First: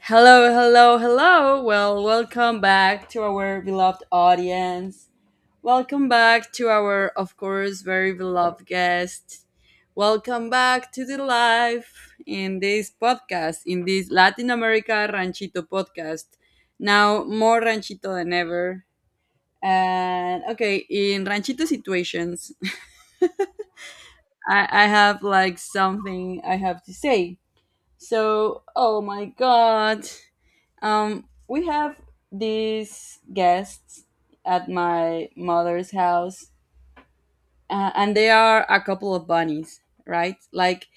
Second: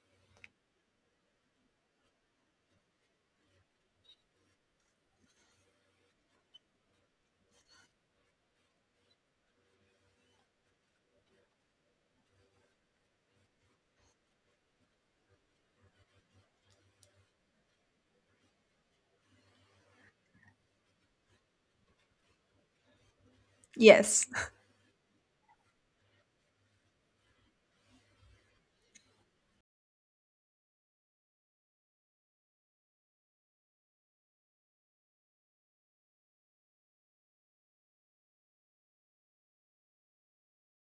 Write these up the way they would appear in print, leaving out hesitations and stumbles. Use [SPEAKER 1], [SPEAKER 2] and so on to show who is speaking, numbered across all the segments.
[SPEAKER 1] Hello, hello, hello. Well, welcome back to our beloved audience. Welcome back to our, of course, very beloved guest. Welcome back to the live in this podcast, in this Latin America Ranchito podcast. Now, more Ranchito than ever. And okay, in Ranchito situations,
[SPEAKER 2] Yes.
[SPEAKER 1] I have like something I have to say. So, oh my god. We have these guests at my mother's house, and they are a couple of bunnies, right? Like,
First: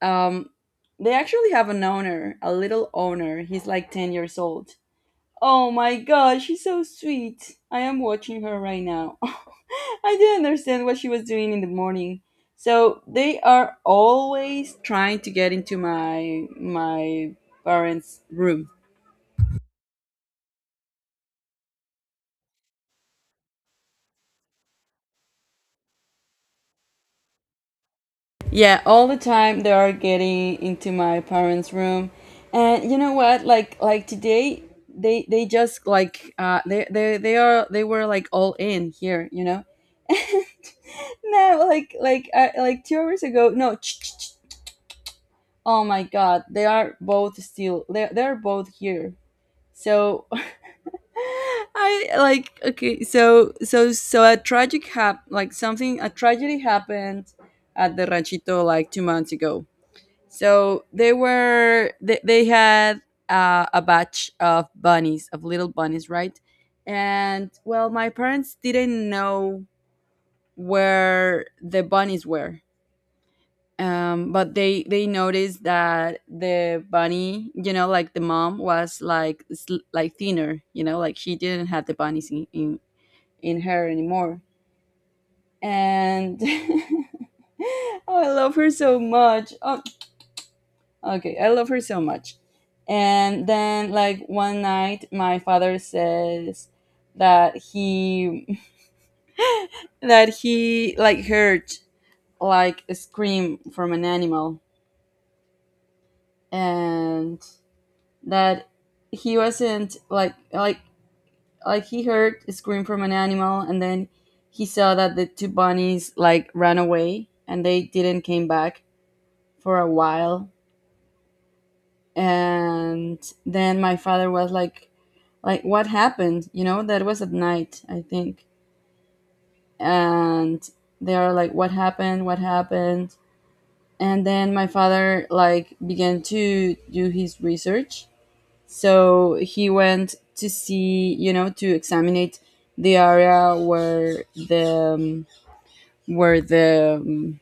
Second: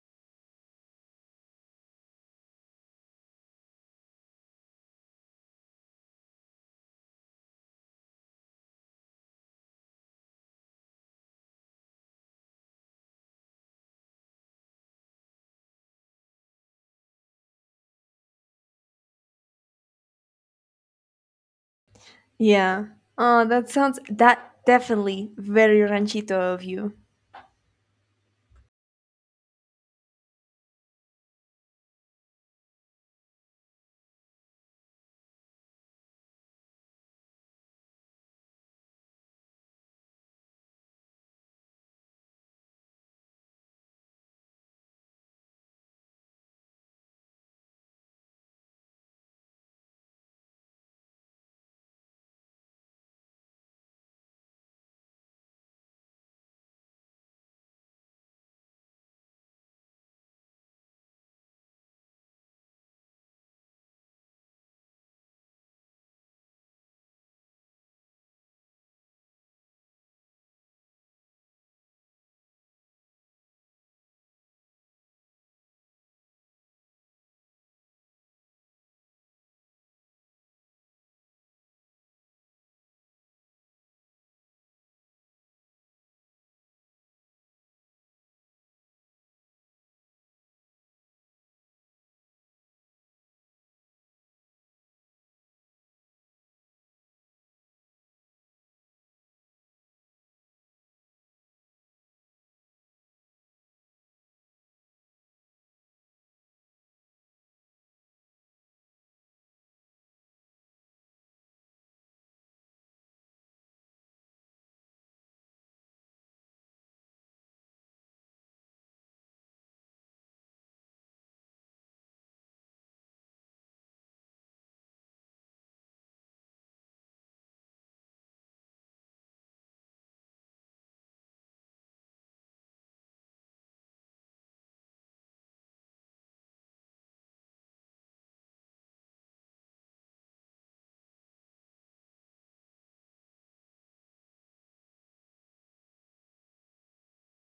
[SPEAKER 1] um, they actually have an owner, a little owner. He's like 10 years old. Oh my god, she's so sweet. I am watching her right now. I didn't understand what she was doing in the morning. So they are always trying to get into my parents' room.
[SPEAKER 2] Yeah. Oh, that sounds that definitely very ranchito of you.
[SPEAKER 1] Yeah, all the time they are getting into my parents' room, and you know what? Like today, they just like they were like all in here. No, like like 2 hours ago. No, oh my god, they are both still, they're both here. So I like okay, so a tragic hap like something, a tragedy happened at the ranchito like 2 months ago. So they had a batch of bunnies, of little bunnies, right? And well, my parents didn't know where the bunnies were. But they noticed that the bunny, like the mom was like like thinner, like she didn't have the bunnies in her anymore. And oh, I love her so much. Oh, okay, I love her so much. And then like one night my father says that he that he like heard like a scream from an animal, and that he wasn't, like he heard a scream from an animal, and then he saw that the two bunnies like ran away and they didn't came back for a while. And then my father was like, what happened. That was at night, I think. And they are like, what happened? What happened? And then my father like began to do his research. So he went to see, to examine the area where the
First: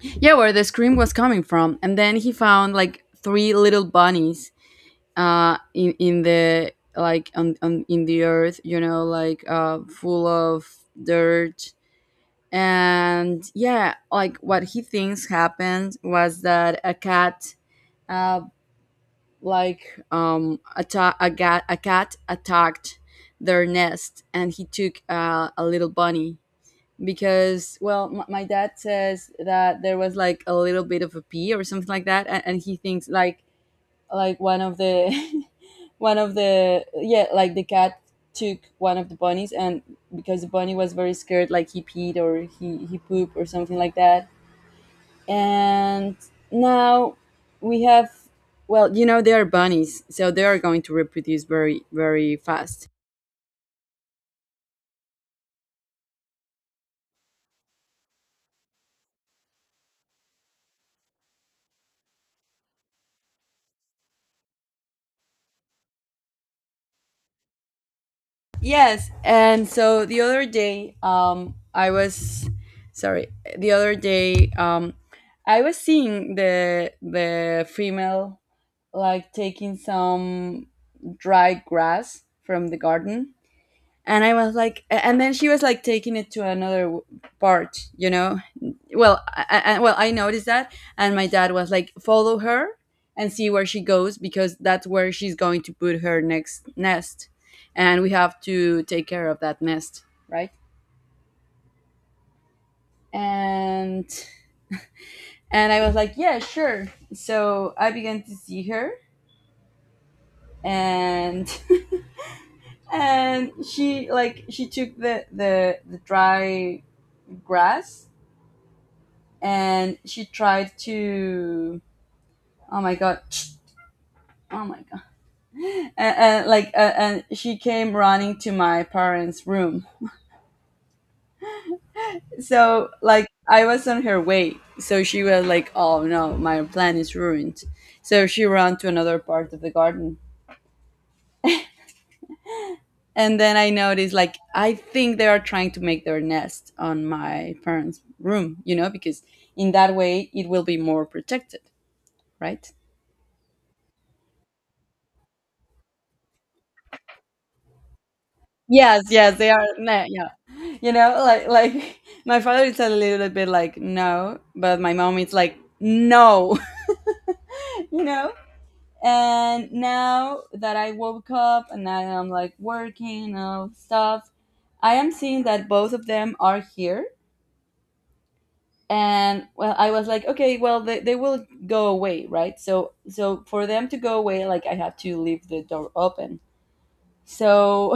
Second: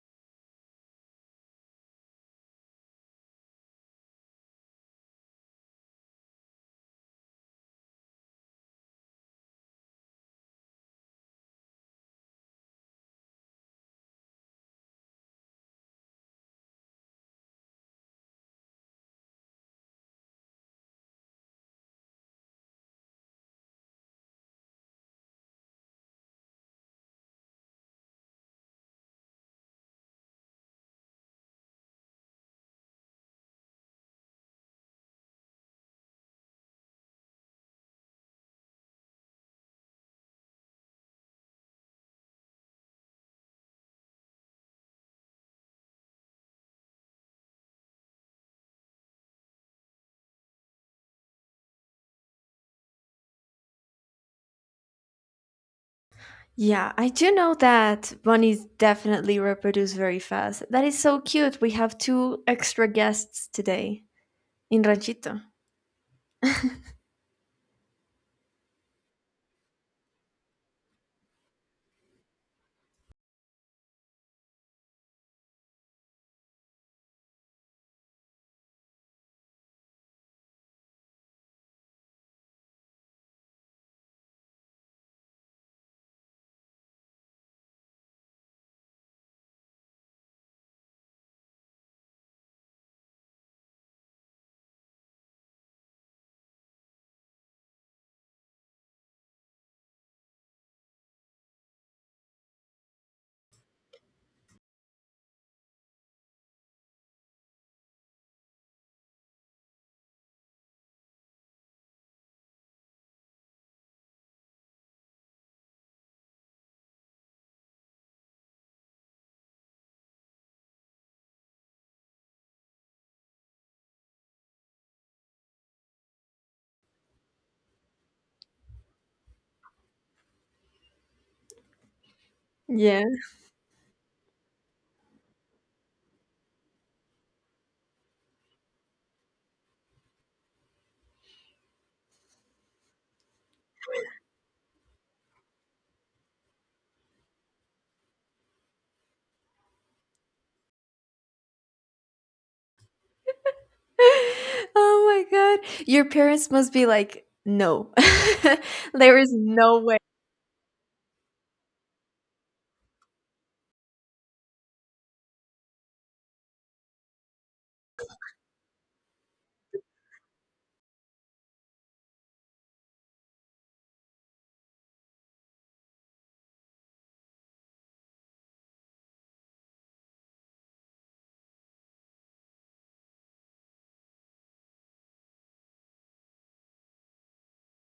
[SPEAKER 1] yeah where the scream was coming from. And then he found like three little bunnies, in the like on in the earth, like full of dirt. And yeah, like what he thinks happened was that a cat, uh a cat attacked their nest, and he took a little bunny, because well, my dad says that there was like a little bit of a pee or something like that, and he thinks like one of the one of the yeah like the cat took one of the bunnies, and because the bunny was very scared, like he peed or he pooped or something like that. And now we have, well, they are bunnies, so they are going to reproduce very, very fast.
[SPEAKER 2] Yeah, I do know that bunnies definitely reproduce very fast. That is so cute. We have two extra guests today in Ranchito.
[SPEAKER 1] Yes, and so the other day, I was, sorry, the other day, I was seeing the female like taking some dry grass from the garden, and I was like, and then she was like taking it to another part. Well, I noticed that, and my dad was like follow her and see where she goes because that's where she's going to put her next nest, and we have to take care of that nest, right? And and I was like, yeah, sure. So I began to see her, and and she took the dry grass, and she tried to. Oh my god. Oh my god. And she came running to my parents room, so
[SPEAKER 2] Yeah.
[SPEAKER 1] like I was on her way, so she was like, oh no, my plan is ruined. So she ran to another part of the garden. And then I noticed, like, I think they are trying to make their nest on my parents' room, because in that way it will be more protected, right?
[SPEAKER 2] Oh my god. Your parents must be like, no.
[SPEAKER 1] Yes,
[SPEAKER 2] There is
[SPEAKER 1] yes, they are.
[SPEAKER 2] no way.
[SPEAKER 1] Nah, yeah, you know, like, like my father is a little bit like no, but my mom is like no. you know. And now that I woke up and I am like working and all stuff, I am seeing that both of them are here, and well, I was like okay, well, they will go away, right? So for them to go away, like, I had to leave the door open. So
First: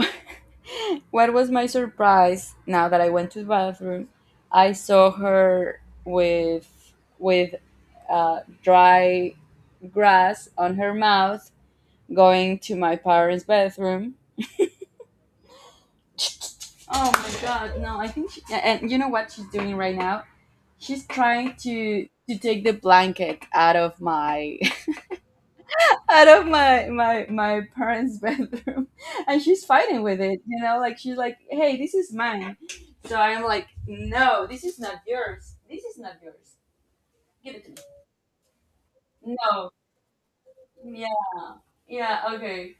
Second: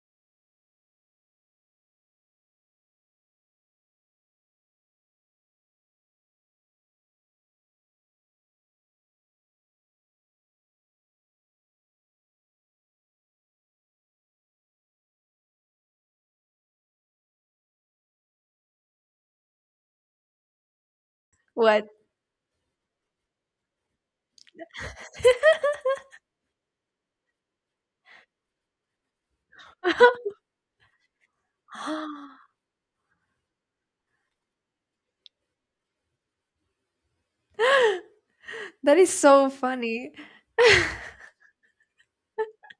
[SPEAKER 1] what was my surprise now that I went to the bathroom? I saw her with dry grass on her mouth, going to my parents bathroom. Oh my god, no, I think she, and you know what she's doing right now, she's trying
[SPEAKER 2] What?
[SPEAKER 1] to take the blanket out of my parents' bedroom, and she's fighting with it. You know, like she's like, "Hey, this is mine." So I'm like, "No, this is not yours. This is not yours. Give it to
[SPEAKER 2] That is
[SPEAKER 1] me."
[SPEAKER 2] so
[SPEAKER 1] No.
[SPEAKER 2] funny.
[SPEAKER 1] Yeah. Yeah. Okay.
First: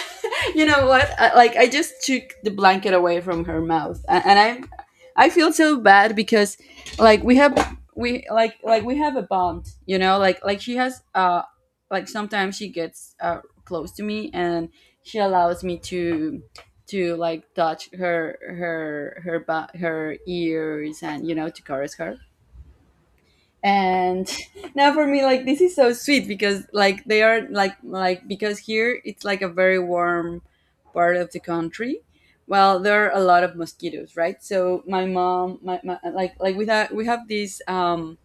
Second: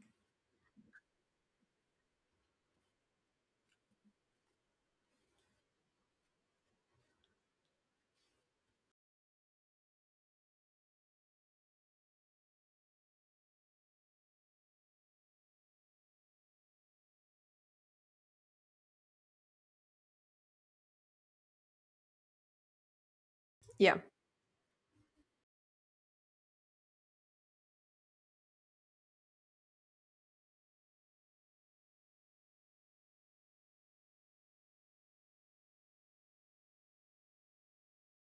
[SPEAKER 1] you know what, I just took the blanket away from her mouth, and I feel so bad, because like we have a bond, she has like sometimes she gets close to me, and she allows me to like touch her ears, and to caress her.
[SPEAKER 2] Yeah.
[SPEAKER 1] And now for me, like this is so sweet because like they are like because here it's like a very warm part of the country. Well, there are a lot of mosquitoes, right? So my mom, my like we have these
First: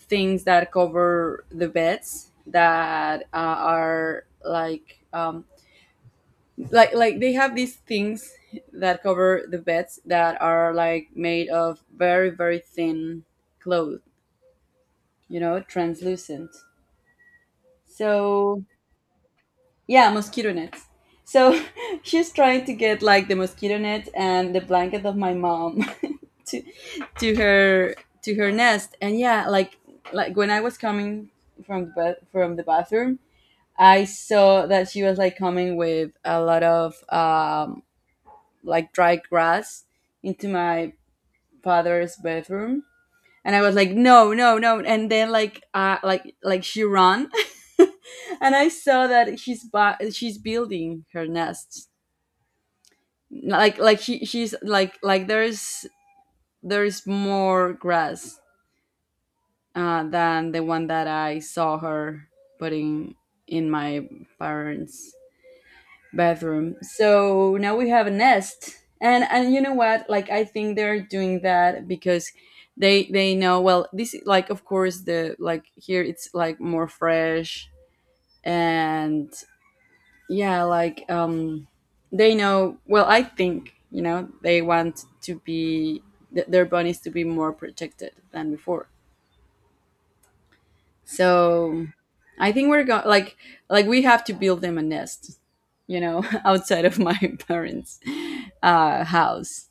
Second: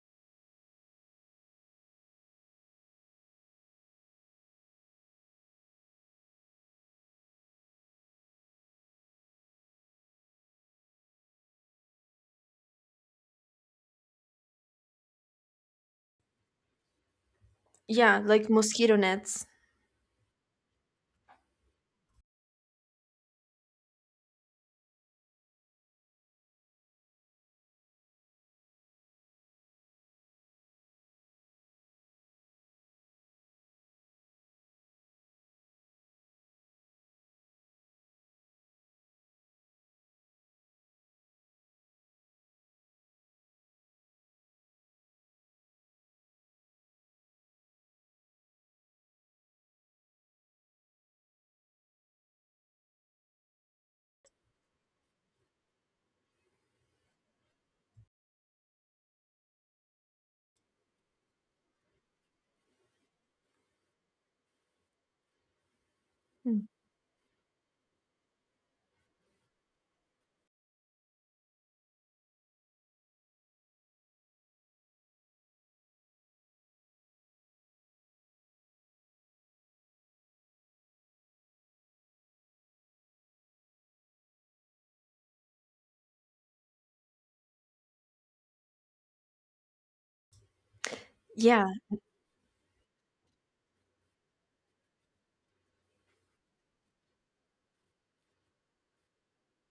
[SPEAKER 1] things that cover the beds that are like like they have these things that cover the beds that are like made of very, very thin cloth, translucent.
[SPEAKER 2] Yeah, like
[SPEAKER 1] So
[SPEAKER 2] mosquito nets.
[SPEAKER 1] yeah, mosquito nets. So she's trying to get like the mosquito net and the blanket of my mom to to her her nest. And yeah, like when I was coming from the bathroom, I saw that she was like coming with a lot of like dry grass into my father's bedroom, and I was like, no, no, no. And then like she ran, and I saw that she's building her nest. Like, she's like, there's more grass, than the one that I saw her putting in my parents'
[SPEAKER 2] Mm.
[SPEAKER 1] bathroom. So now we have a nest. And you know what? Like I think they're doing that because they know well, this is, like, of course, the, like, here it's like more fresh, and yeah, like they know well, I think, they want to be their bunnies to be more protected than before.
[SPEAKER 2] Yeah,
[SPEAKER 1] So I think we're going, like we have to build them a nest, outside of my parents' house.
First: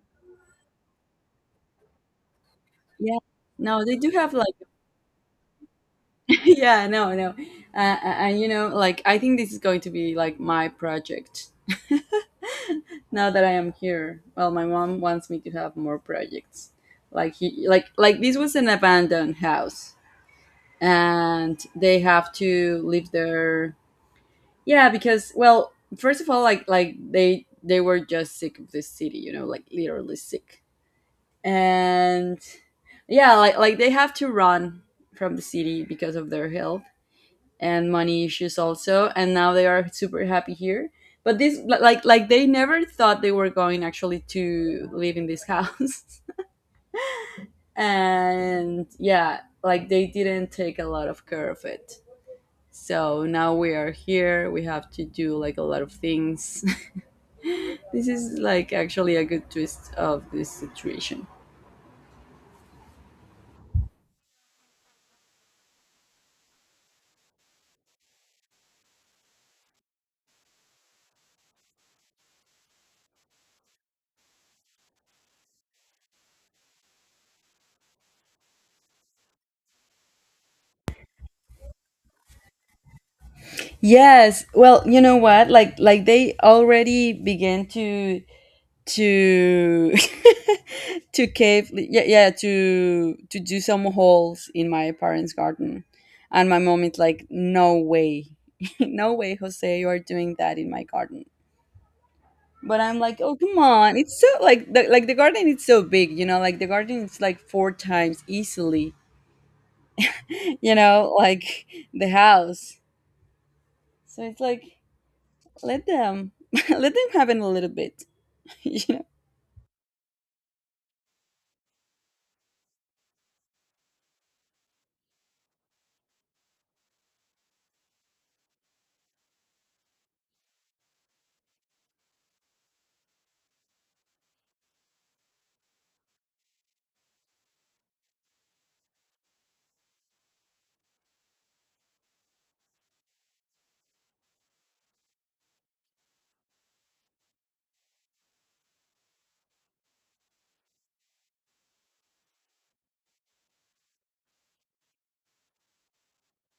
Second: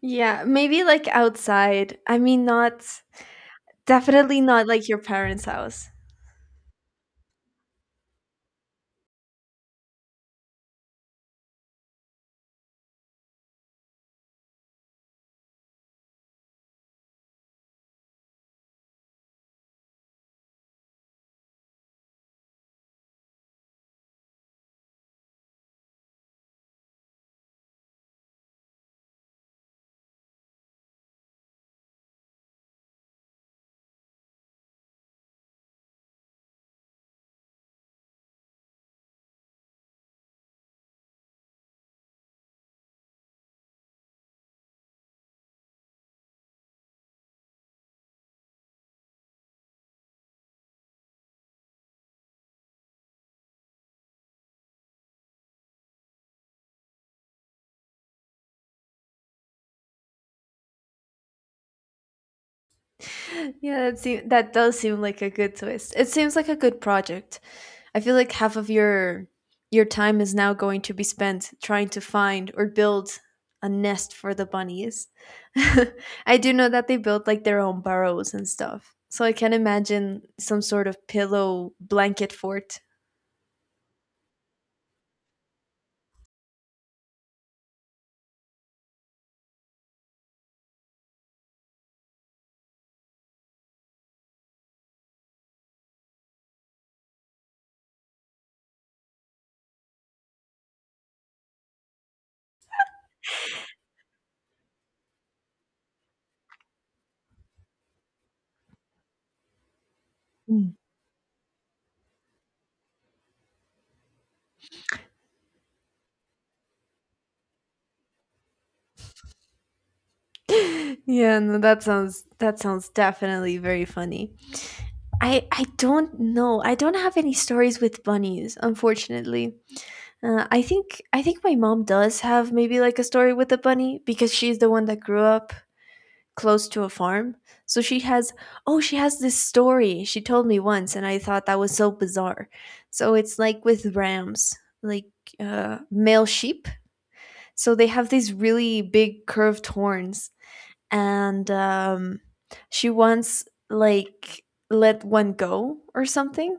[SPEAKER 2] yeah, maybe like outside. I mean, not
[SPEAKER 1] Yeah. No, they do have
[SPEAKER 2] definitely
[SPEAKER 1] like
[SPEAKER 2] not like your parents' house.
[SPEAKER 1] yeah, no, no, and like I think this is going to be like my project now that I am here. Well, my mom wants me to have more projects. Like he, like this was an abandoned house, and they have to live there. Yeah, because well, first of all, like they were just sick of this city, like literally sick. And yeah, like they have to run from the city because of their health and money issues also, and now they are super happy here. But this, like they never thought they were going actually to live in this house. and yeah, like they didn't take a lot of care of it. So now we are here, we have to do like a lot of things. This is like actually a good twist of this situation.
[SPEAKER 2] Yeah, that does seem like a good twist. It seems like a good project. I feel like half of your time is now going to be spent trying to find or build a nest for the bunnies. I do know that they build like their own burrows and stuff. So I can imagine some sort of pillow blanket fort.
[SPEAKER 1] Yes. Well, you know what? Like they already began to to cave yeah yeah to do some holes in my parents' garden. And my mom is like, "No way. No way, Jose, you are doing that in my garden." But I'm like, "Oh, come on. It's so like the garden is so big, you know? Like the garden is like four times easily,
[SPEAKER 2] Mm.
[SPEAKER 1] like the house." So it's like let them let them have it a little bit. you know.
[SPEAKER 2] Yeah, no, that sounds definitely very funny. I don't know. I don't have any stories with bunnies, unfortunately. I think my mom does have maybe like a story with a bunny because she's the one that grew up close to a farm. So she has oh she has this story she told me once and I thought that was so bizarre. So it's like with rams, like male sheep. So they have these really big curved horns and she once like let one go or something,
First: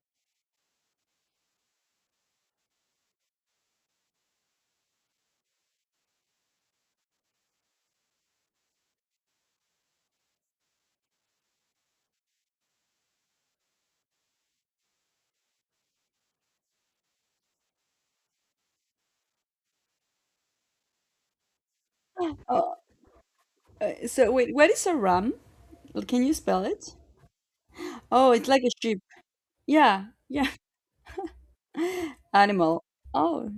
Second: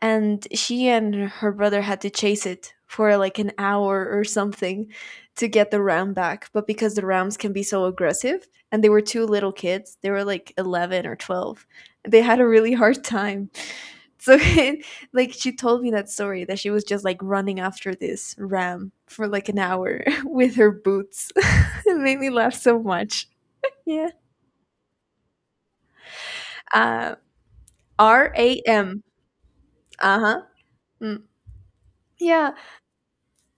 [SPEAKER 2] and she and her brother had to chase it for like an hour or something to get the ram back. But because the rams can be so aggressive and they were two little kids, they were like 11 or 12, they had a really hard time. So like she told me that story, that she was just like running after this ram for like an hour with her boots. It made me laugh
[SPEAKER 1] Oh,
[SPEAKER 2] so much. Yeah.
[SPEAKER 1] so wait, what is a ram? Can you spell it?
[SPEAKER 2] Uh,
[SPEAKER 1] Oh, it's like a sheep.
[SPEAKER 2] RAM.
[SPEAKER 1] Yeah,
[SPEAKER 2] Uh huh.
[SPEAKER 1] yeah,
[SPEAKER 2] Mm. Yeah,
[SPEAKER 1] animal. Oh,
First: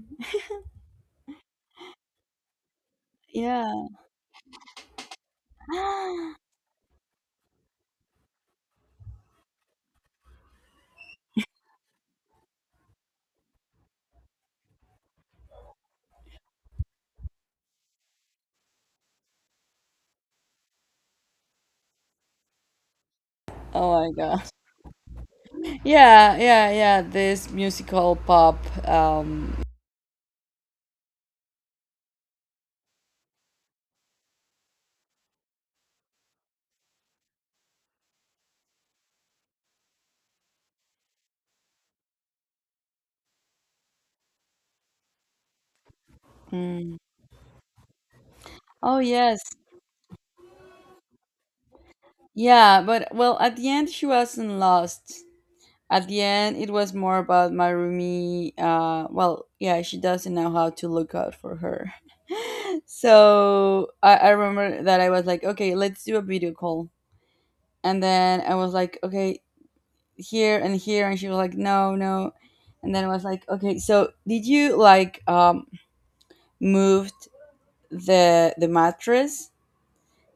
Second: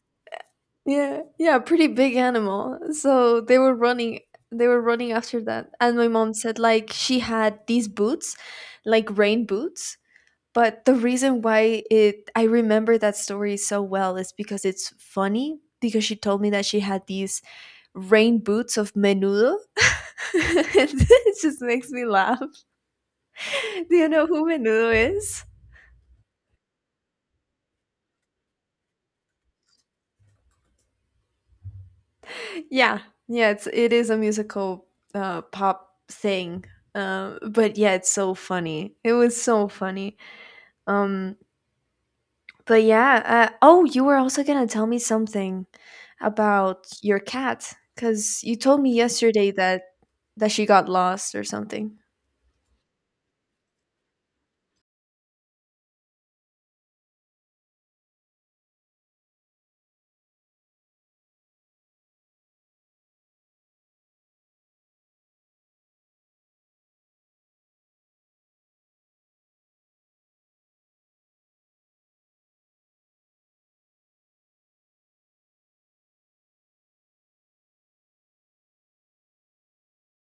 [SPEAKER 2] yeah, yeah. Pretty big animal. So they were
[SPEAKER 1] yeah.
[SPEAKER 2] running. They were running after that, and my mom said like she had these boots, like rain boots. But the reason why it I remember that story so well is because it's funny. Because she told me that she had these rain boots of Menudo. It just makes me laugh.
[SPEAKER 1] Oh
[SPEAKER 2] Do you
[SPEAKER 1] my
[SPEAKER 2] know
[SPEAKER 1] god.
[SPEAKER 2] who Menudo is?
[SPEAKER 1] Yeah, yeah, yeah. This musical pop. Um.
[SPEAKER 2] Yeah, yeah, it's it is a musical pop thing. But yeah, it's so funny. It was so funny. Um, but yeah, oh, you were also gonna tell me something about
[SPEAKER 1] mm.
[SPEAKER 2] your cat because you told me
[SPEAKER 1] Oh yes.
[SPEAKER 2] yesterday that she got lost or something.
[SPEAKER 1] Yeah, but well, at the end she wasn't lost. At the end, it was more about Marumi. Roomie. Well, yeah, she doesn't know how to look out for her. So I remember that I was like, okay, let's do a video call. And then I was like, okay, here and here. And she was like, no, no. And then I was like, okay, so did you moved the mattress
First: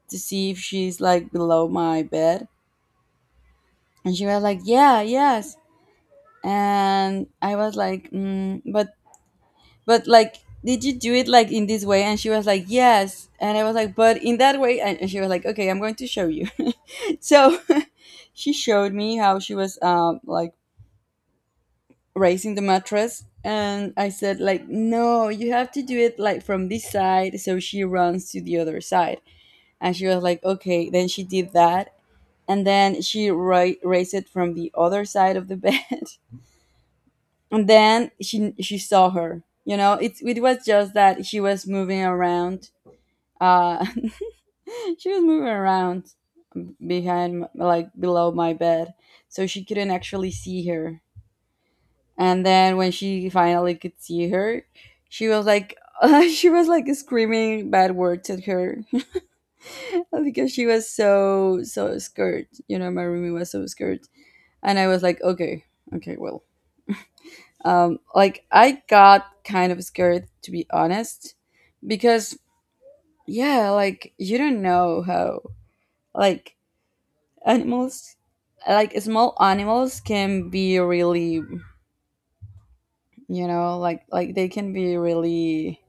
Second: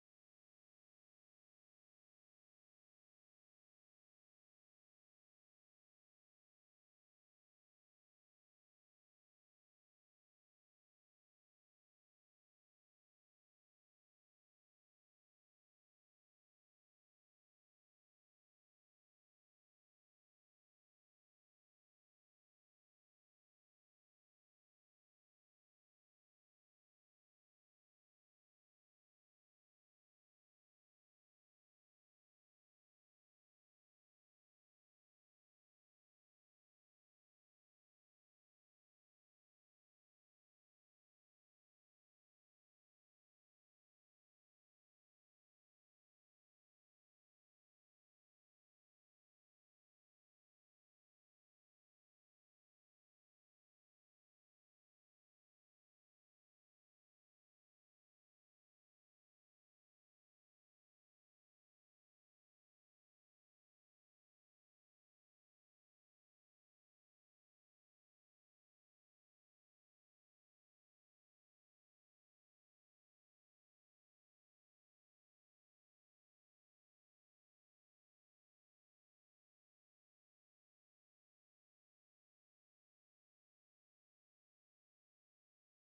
[SPEAKER 1] to see if she's like below my bed? And she was like, yeah, yes. And I was like, but but like, did you do it like in this way? And she was like, yes. And I was like, but in that way. And she was like, okay, I'm going to show you. so she showed me how she was like raising the mattress, and I said like, no, you have to do it like from this side, so she runs to the other side. And she was like, okay, then she did that. And then she raised it from the other side of the bed. and then she saw her. You know, it was just that she was moving around. uh she was moving around behind like below my bed, so she couldn't actually see her. And then when she finally could see her, she was like, she was like screaming bad words at her, because she was so so scared. You know, my roomie was so scared. And I was like, okay, okay, well, like I got kind of scared, to be honest, because yeah, like you don't know how, like, animals, like small animals can be really, you know, like they can be really,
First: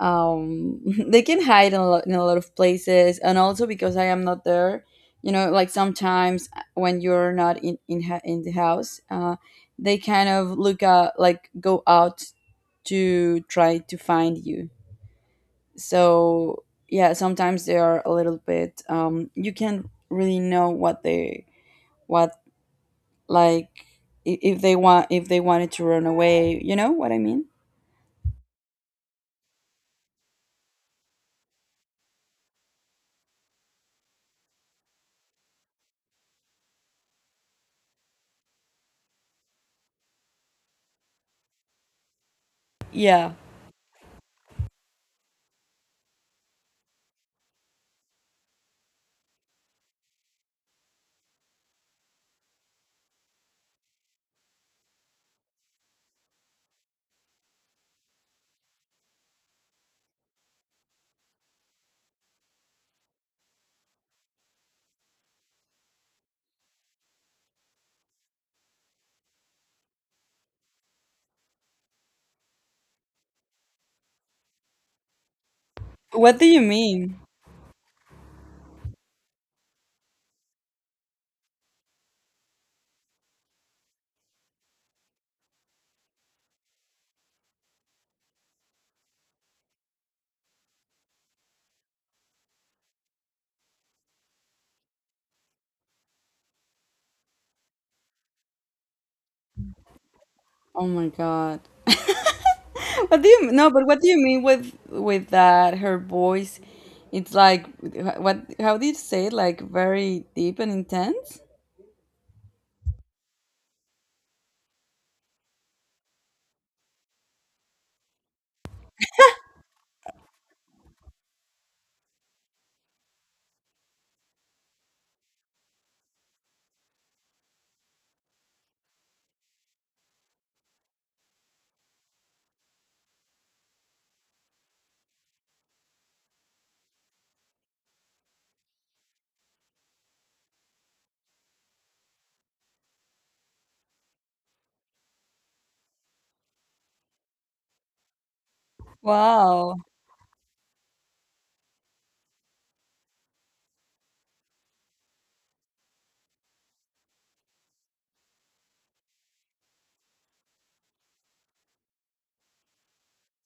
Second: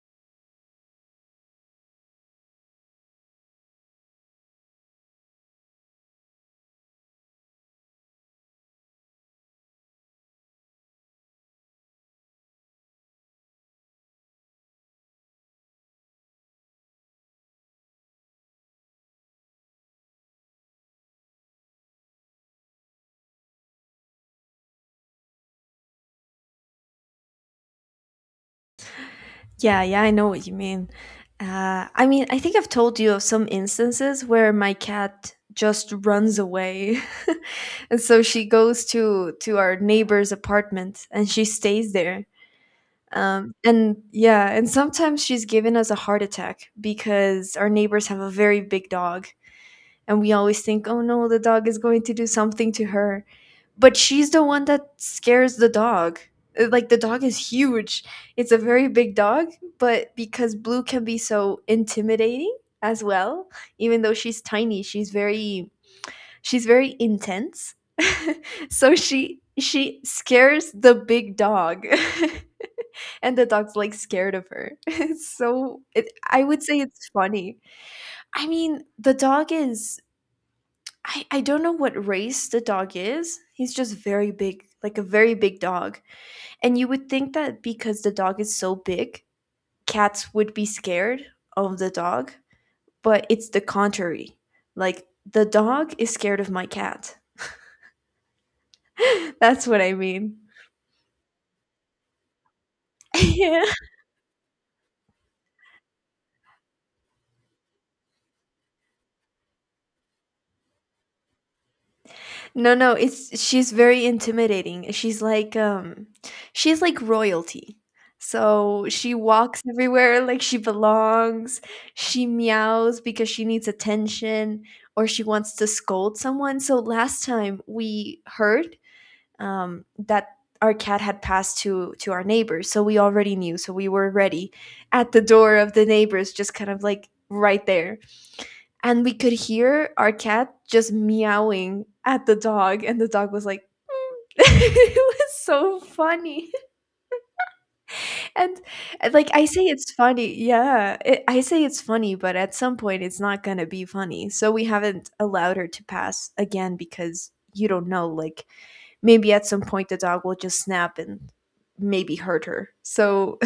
[SPEAKER 1] um they can hide in in a lot of places. And also because I am not there, you know, like sometimes when you're not in the house, they kind of look out, like go out to try to find you. So yeah, sometimes they are a little bit, you can't really know what they, what, like, if they want, if they wanted to run away, you know what I mean?
[SPEAKER 2] Yeah, yeah, I know what you mean. I mean, I think I've told you of some instances where my cat just runs away. And so she goes to our neighbor's apartment and she stays there.
[SPEAKER 1] Yeah,
[SPEAKER 2] And yeah, and sometimes she's given us a heart attack because our neighbors have a very big dog, and we always think, oh no, the dog is going to do something to her. But she's the one that scares the dog. Like the dog is huge, it's a very big dog, but because Blue can be so intimidating as well, even though she's tiny, she's very, she's very intense. So she she scares the big dog, and the dog's like scared of her. It's so,
[SPEAKER 1] what
[SPEAKER 2] I
[SPEAKER 1] do you
[SPEAKER 2] would say it's
[SPEAKER 1] mean?
[SPEAKER 2] funny. I mean, the dog is, I don't know what race the dog is. He's just very big, like a very big dog. And you would think that because the dog is so big, cats would be scared of the dog, but it's the contrary. Like the dog is scared of my cat. That's what I mean.
[SPEAKER 1] Oh my god. What do you
[SPEAKER 2] Yeah.
[SPEAKER 1] no? But what do you mean with that? Her voice, it's like what? How do you say it? Like very deep and intense.
[SPEAKER 2] No, no, it's, she's very intimidating. She's like royalty. So she walks everywhere like she belongs. She meows because she needs attention or she wants to scold someone. So last time we heard that our cat had passed to our neighbors. So we already knew. So we were ready at the door of the neighbors, just kind of like right there, and we could hear our cat just meowing at the dog, and the dog was like, "Mm." It was so funny. And like I say
[SPEAKER 1] Wow.
[SPEAKER 2] it's funny, yeah, I say it's funny, but at some point it's not going to be funny. So we haven't allowed her to pass again, because you don't know, like maybe at some point the dog will just snap and maybe hurt her. So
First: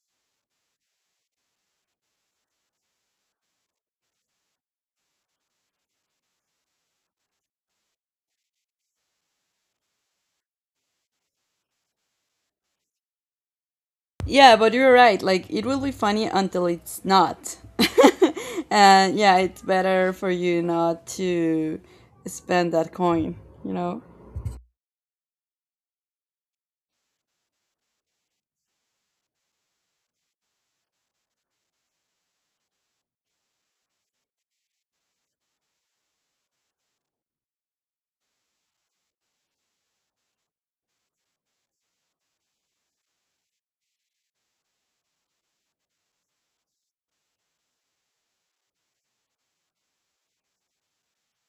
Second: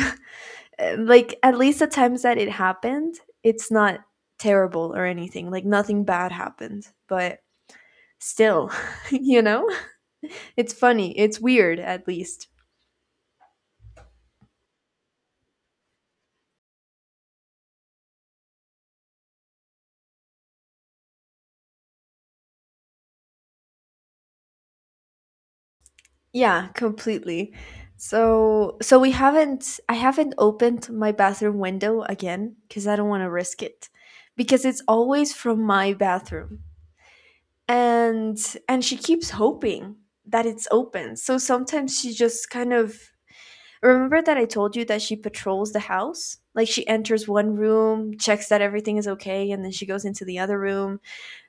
[SPEAKER 2] like at least the times that it happened, it's not terrible or anything, like nothing bad happened, but still, you know? It's funny. It's weird at least.
[SPEAKER 1] Yeah, but you're right. Like it will be funny until it's not. and yeah, it's better for you not to spend that coin. You know.
[SPEAKER 2] Yeah, completely. So so we haven't I haven't opened my bathroom window again cuz I don't want to risk it, because it's always from my bathroom. And she keeps hoping that it's open. So sometimes she just kind of, remember that I told you that she patrols the house? Like she enters one room, checks that everything is okay and then she goes into the other room.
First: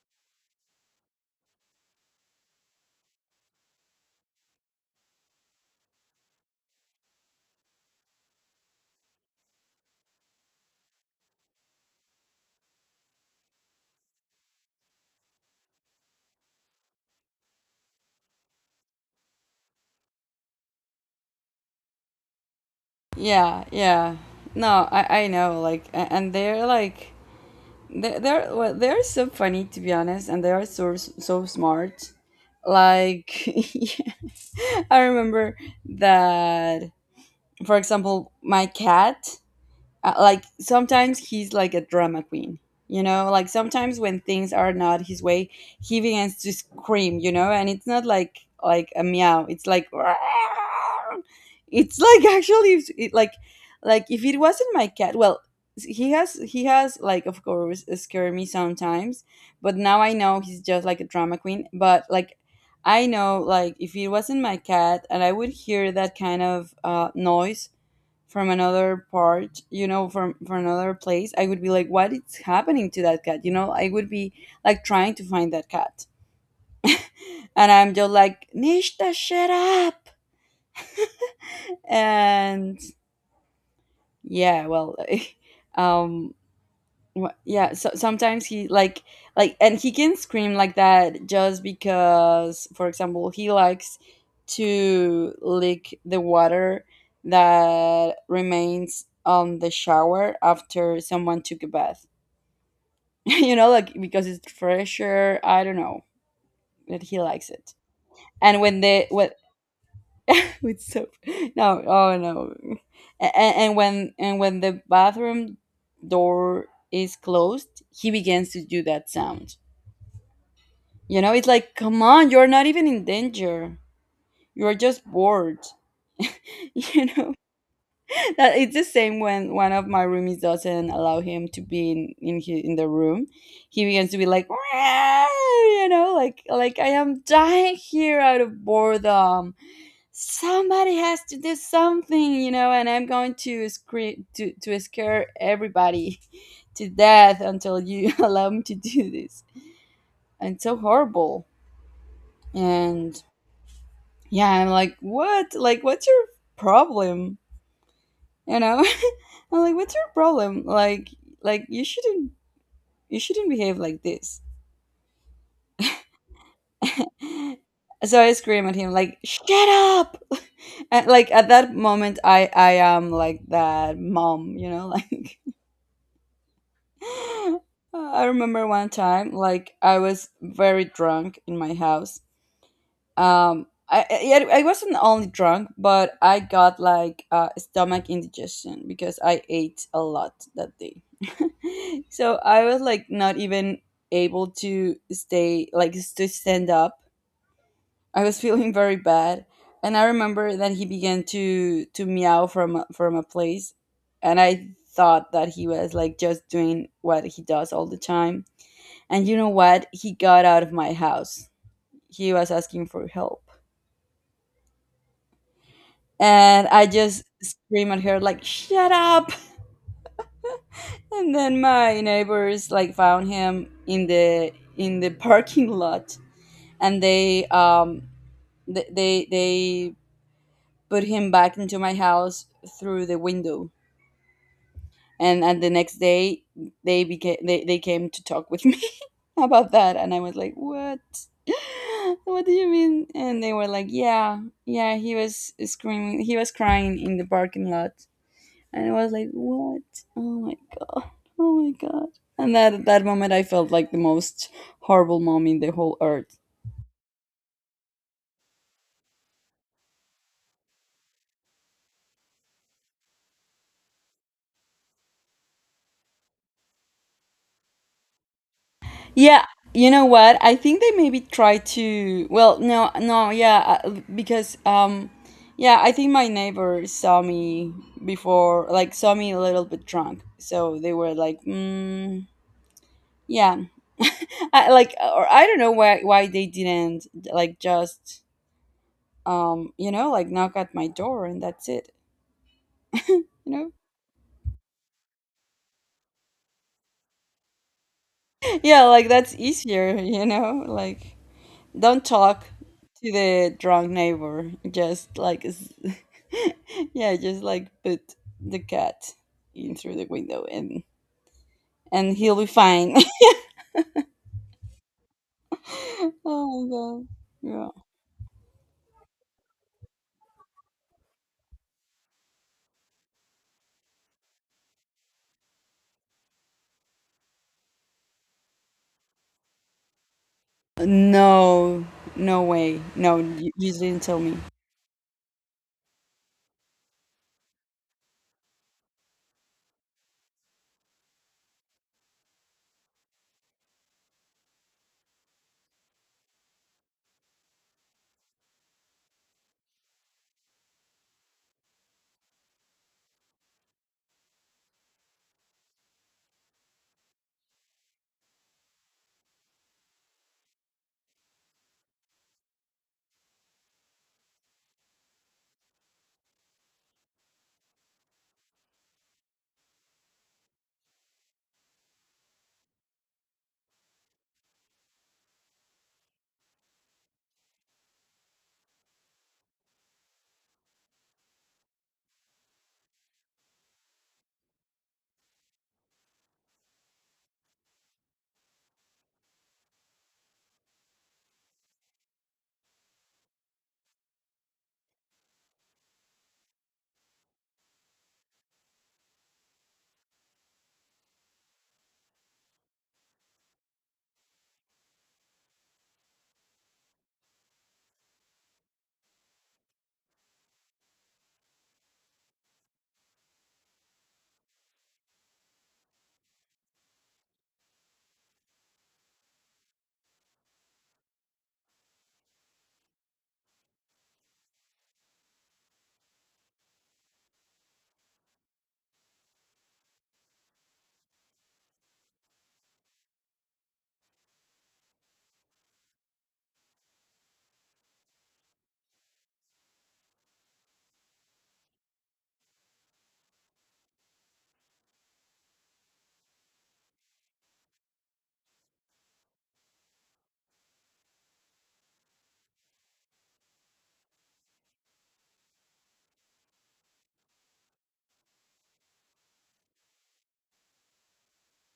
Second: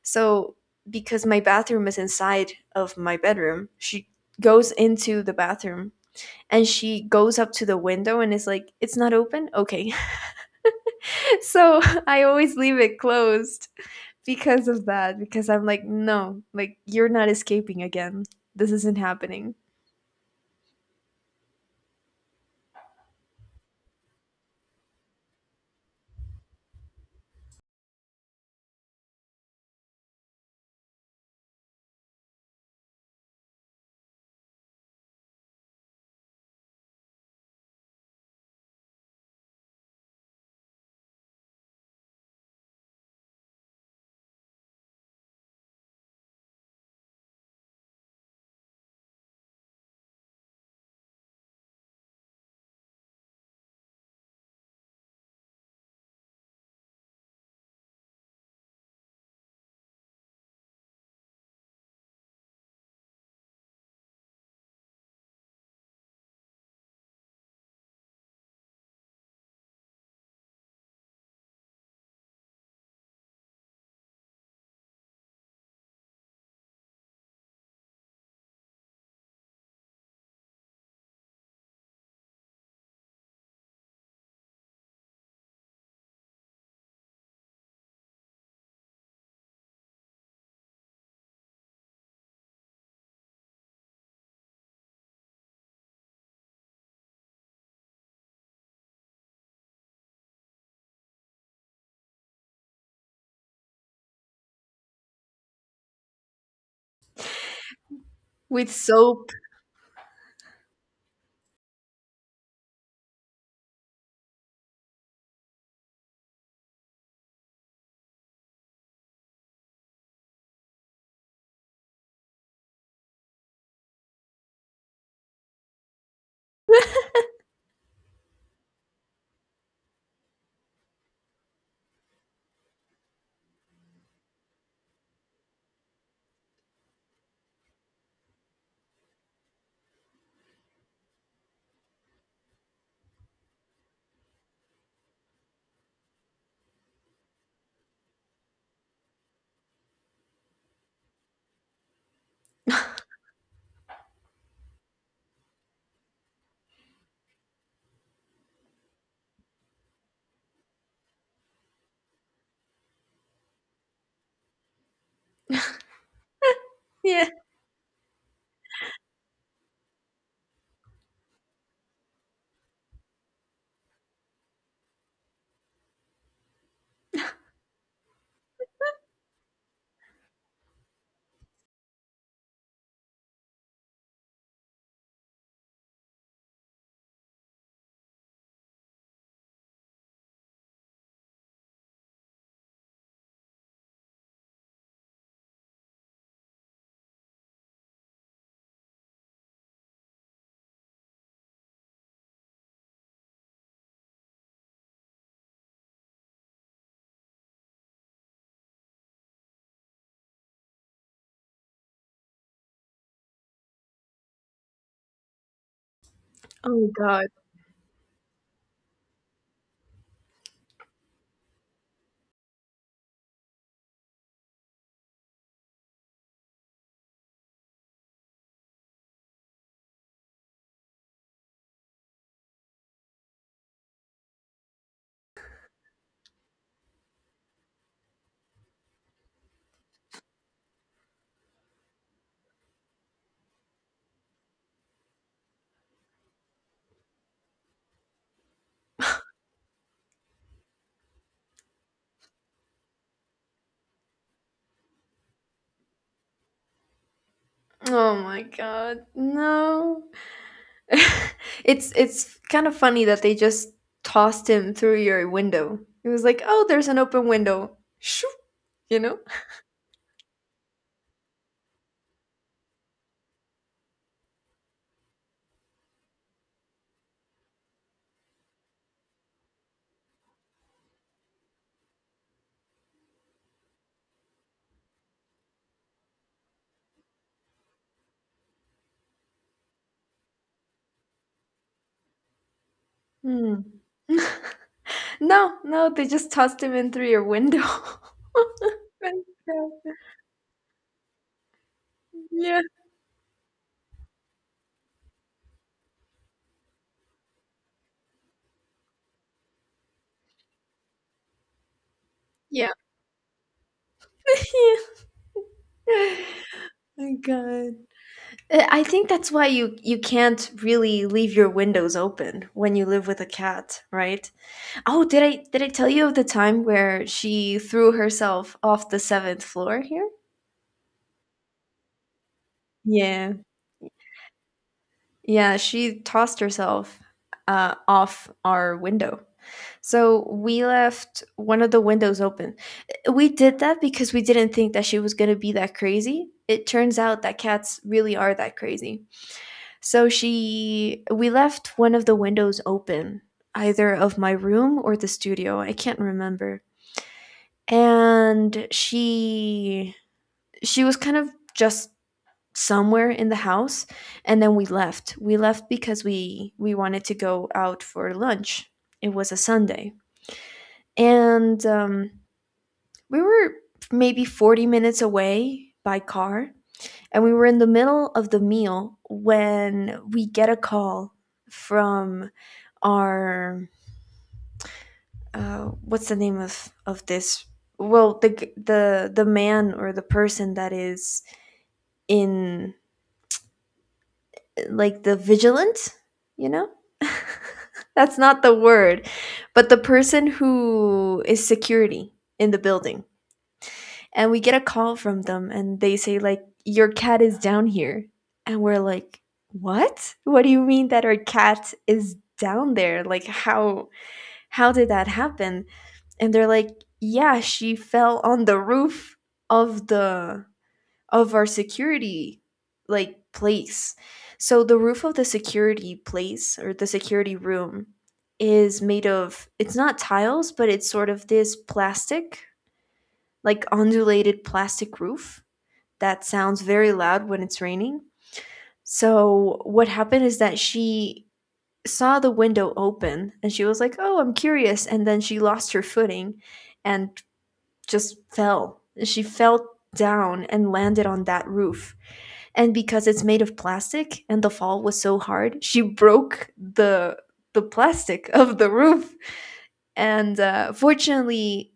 [SPEAKER 2] So because my bathroom is inside of my bedroom, she goes into the bathroom and she goes up to the window and is like, "It's not open." Okay. So I always leave it closed because of that, because I'm like, "No, like you're not escaping again. This isn't happening."
[SPEAKER 1] Yeah, yeah. No, I know. Like, and they're like, They, they're well, they're so funny, to be honest, and they are so so smart. Like, yeah. I remember that, for example, my cat, like sometimes he's like a drama queen. You know, like sometimes when things are not his way, he begins to scream. You know, and it's not like, like a meow, it's like, it's like actually it's- it, like if it wasn't my cat, well, he has like, of course, scared me sometimes. But now I know he's just like a drama queen. But like, I know, like if it wasn't my cat and I would hear that kind of noise from another part, you know, from another place, I would be like, what is happening to that cat? You know, I would be like trying to find that cat, and I'm just like, Nishta, shut up! And yeah, well, um, yeah. So sometimes he like, and he can scream like that just because, for example, he likes to lick the water that remains on the shower after someone took a bath. you know, like because it's fresher. I don't know that he likes it. And
[SPEAKER 2] With
[SPEAKER 1] when they
[SPEAKER 2] soap.
[SPEAKER 1] what? with soap, no, oh no, and when the bathroom door is closed, he begins to do that sound. You know, it's like, come on, you're not even in danger. You're just bored. You know, it's the same when one of my roomies doesn't allow him to be in the room. He begins to be like, "Meow," you know, like I am dying here out of boredom. Somebody has to do something. You know, and I'm going to scream to scare everybody to death until you allow me to do this. And it's so horrible. And yeah, I'm like, what, like what's your problem? You know. I'm like, what's your problem? Like, like you shouldn't you shouldn't behave like this.
[SPEAKER 2] Yeah.
[SPEAKER 1] So I scream at him like, shut up! And like at that moment, I am like that mom, you know, like. I remember one time, like I was very drunk in my house. I yeah, I wasn't only drunk, but I got like stomach indigestion because I ate a lot that day. so I was like not even able to stay, like to stand up. I was feeling very bad, and I remember that he began to meow from a place, and I thought that he was like just doing what he does all the time. And you know what? He got out of my house. He was asking for help. And I
[SPEAKER 2] Oh
[SPEAKER 1] just
[SPEAKER 2] god.
[SPEAKER 1] scream at her like, shut up. and then my neighbors like found him in the parking lot, and they they put him back into my house through the window. And the next day they became they came to talk with me about that. And I was like, what, what do you mean? And they were like, yeah, yeah, he was screaming, he was crying in the parking lot. And I was like, "What? Oh my god! Oh my god!" And that moment, I felt like the most horrible mom in the whole earth.
[SPEAKER 2] Oh my god. No. It's kind of funny that they just tossed him through your window. It was like, "Oh, there's an open window." Shoo, you know?
[SPEAKER 1] Yeah, you know what? I think they maybe try to. Well, no, no, yeah, because yeah, I think my neighbor saw me before, like saw me a little bit drunk, so they were like, mm, yeah. I, like, or I don't know why they didn't like just you know, like knock at my door and that's it, you
[SPEAKER 2] Hmm.
[SPEAKER 1] know.
[SPEAKER 2] No, no, they just tossed him in through your window.
[SPEAKER 1] Yeah, like
[SPEAKER 2] And,
[SPEAKER 1] that's
[SPEAKER 2] uh,
[SPEAKER 1] easier, you know? Like don't talk
[SPEAKER 2] yeah.
[SPEAKER 1] to the drunk neighbor. Just yeah, just like put the cat in through the window, and he'll be
[SPEAKER 2] Yeah.
[SPEAKER 1] fine.
[SPEAKER 2] Yeah.
[SPEAKER 1] oh my god.
[SPEAKER 2] Oh God.
[SPEAKER 1] Yeah.
[SPEAKER 2] I think that's why you can't really leave your windows open when you live with a cat, right? Oh, did I tell you of the time where she threw herself off the seventh floor here?
[SPEAKER 1] No. No way. No,
[SPEAKER 2] Yeah.
[SPEAKER 1] you didn't tell me.
[SPEAKER 2] Yeah, she tossed herself off our window. So we left one of the windows open. We did that because we didn't think that she was going to be that crazy. It turns out that cats really are that crazy. So she, we left one of the windows open, either of my room or the studio. I can't remember. And she was kind of just somewhere in the house, and then we left, because we wanted to go out for lunch. It was a Sunday, and we were maybe 40 minutes away by car, and we were in the middle of the meal when we get a call from our what's the name of this, well, the the man or the person that is in, like, the vigilant, you know? That's not the word, but the person who is security in the building. And we get a call from them and they say like, your cat is down here. And we're like, "What? What do you mean that our cat is down there? Like how did that happen?" And they're like, "Yeah, she fell on the roof of the of our security like place. So the roof of the security place or the security room is made of, it's not tiles, but it's sort of this plastic, like undulated plastic roof that sounds very loud when it's raining. So what happened is that she saw the window open and she was like, "Oh, I'm curious." And then she lost her footing and just fell. She fell down and landed on that roof. And because it's made of plastic and the fall was so hard, she broke the plastic of the roof. And fortunately,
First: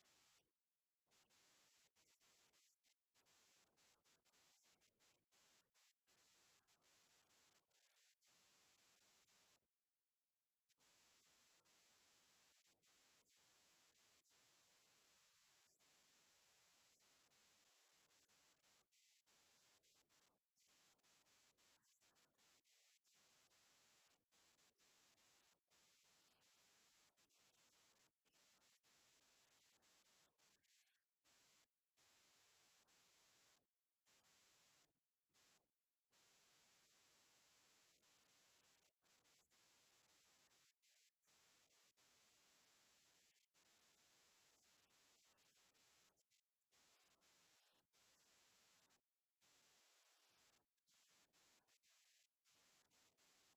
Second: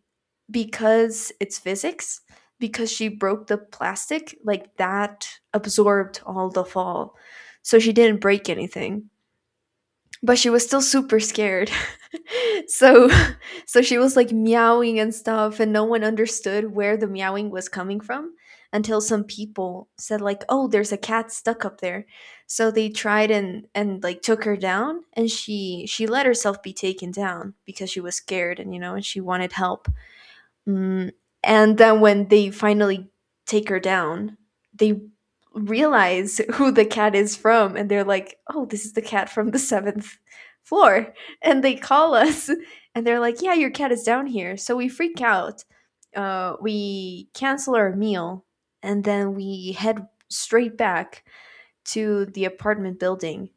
[SPEAKER 2] because it's physics, because she broke the plastic, like that absorbed all the fall. So she didn't break anything, but she was still super scared. So so she was like meowing and stuff and no one understood where the meowing was coming from, until some people said like, oh, there's a cat stuck up there. So they tried and like took her down, and she let herself be taken down because she was scared and, you know, and she wanted help. Mm, and then when they finally take her down, they realize who the cat is from, and they're like, "Oh, this is the cat from the 7th floor." And they call us and they're like, "Yeah, your cat is down here." So we freak out. We cancel our meal and then we head straight back to the apartment building.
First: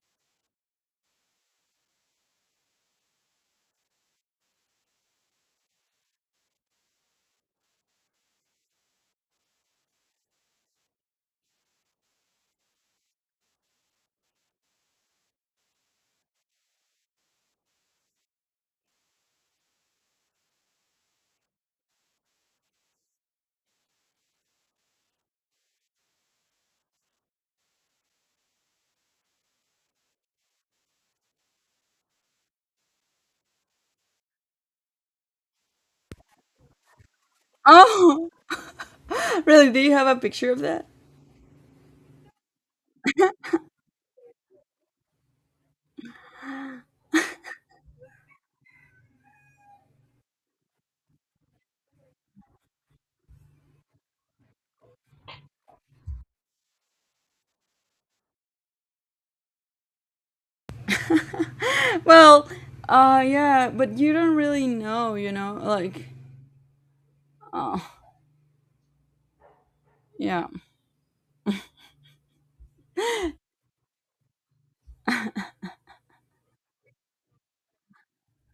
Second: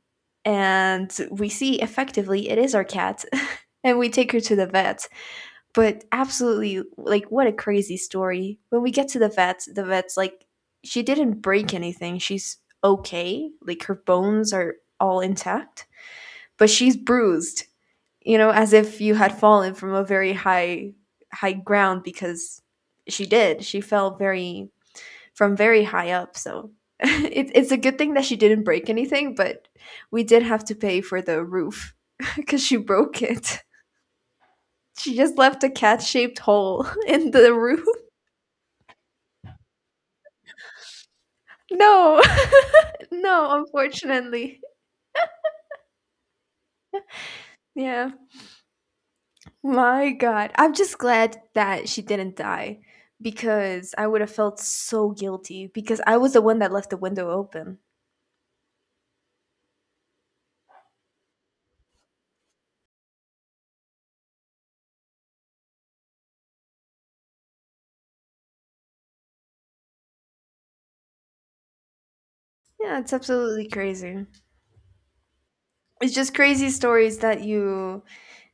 [SPEAKER 2] And we see effectively it is our cat and we take her to the vet. But absolutely, like, what a crazy story. When we get to the vets, the vet's like, she didn't break anything, she's okay, like her bones are all intact, but she's bruised, you know, as if you had fallen from a very high ground, because she did, she fell very from very high up. So it's a good thing that she didn't break anything, but we did have to pay for the roof because she broke it. She just left a cat shaped hole in the roof.
[SPEAKER 1] Oh, really? Do you have a picture of that?
[SPEAKER 2] No, no, unfortunately. Yeah. My God. I'm just glad that she didn't die, because I would have felt so guilty because I was the one that left the window open.
[SPEAKER 1] Well, yeah, but you don't really know, you know? Like oh, yeah.
[SPEAKER 2] Yeah, it's absolutely crazy. It's just crazy stories that you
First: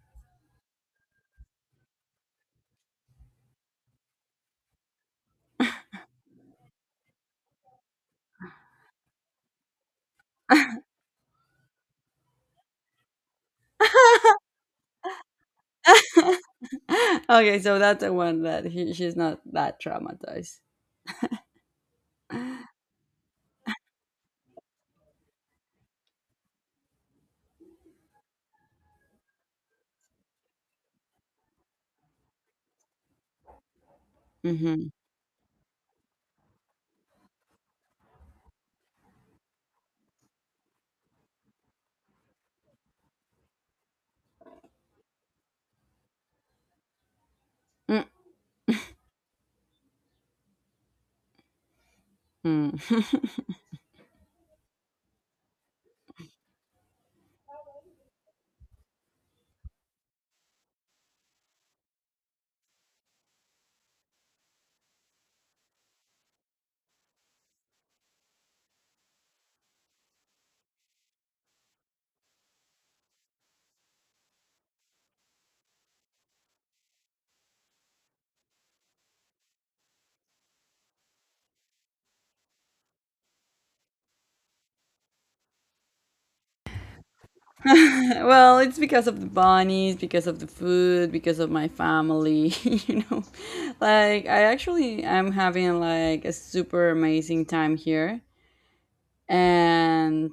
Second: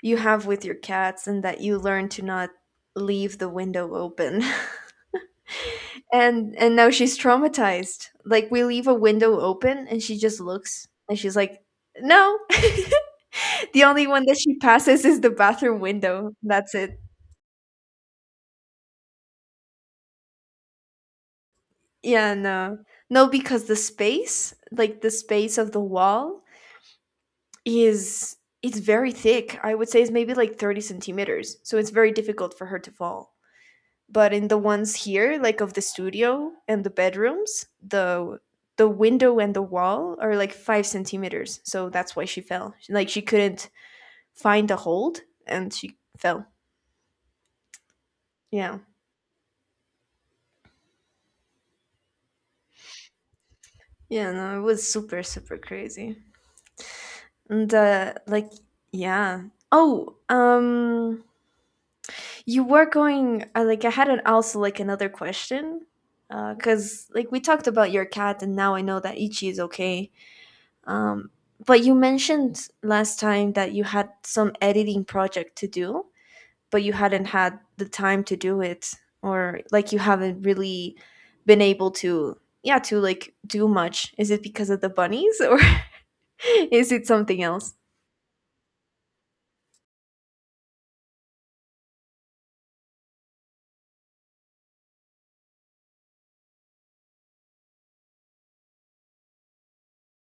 [SPEAKER 2] you have with your cats, and that you learn to not leave the window open. And now she's traumatized. Like, we leave a window open and she just looks and she's like, "No." The only one that she passes is the bathroom window. That's it.
[SPEAKER 1] okay, so that's the one that she's not that traumatized.
[SPEAKER 2] Yeah, no. No, because the space, like the space of the wall, is it's very thick. I would say it's maybe like 30 centimeters. So it's very difficult for her to fall. But in the
[SPEAKER 1] Hmm.
[SPEAKER 2] ones here, like of the studio and the bedrooms, the window and the wall are like 5 centimeters. So that's why she fell. Like, she couldn't find a hold and she fell. Yeah. Yeah, no, it was super, super crazy. And like, yeah. Oh, you were going. Like, I had an also like another question, because like we talked about your cat, and now I know that Ichi is okay. Um, but you mentioned last time that you had some editing project to do, but you hadn't had the time to do it, or like you haven't really been able to, yeah, to like do much. Is it because of the bunnies, or is it something else?
[SPEAKER 1] well, it's because of the bunnies, because of the food, because of my family, you know. Like I actually am having like a super amazing time here. And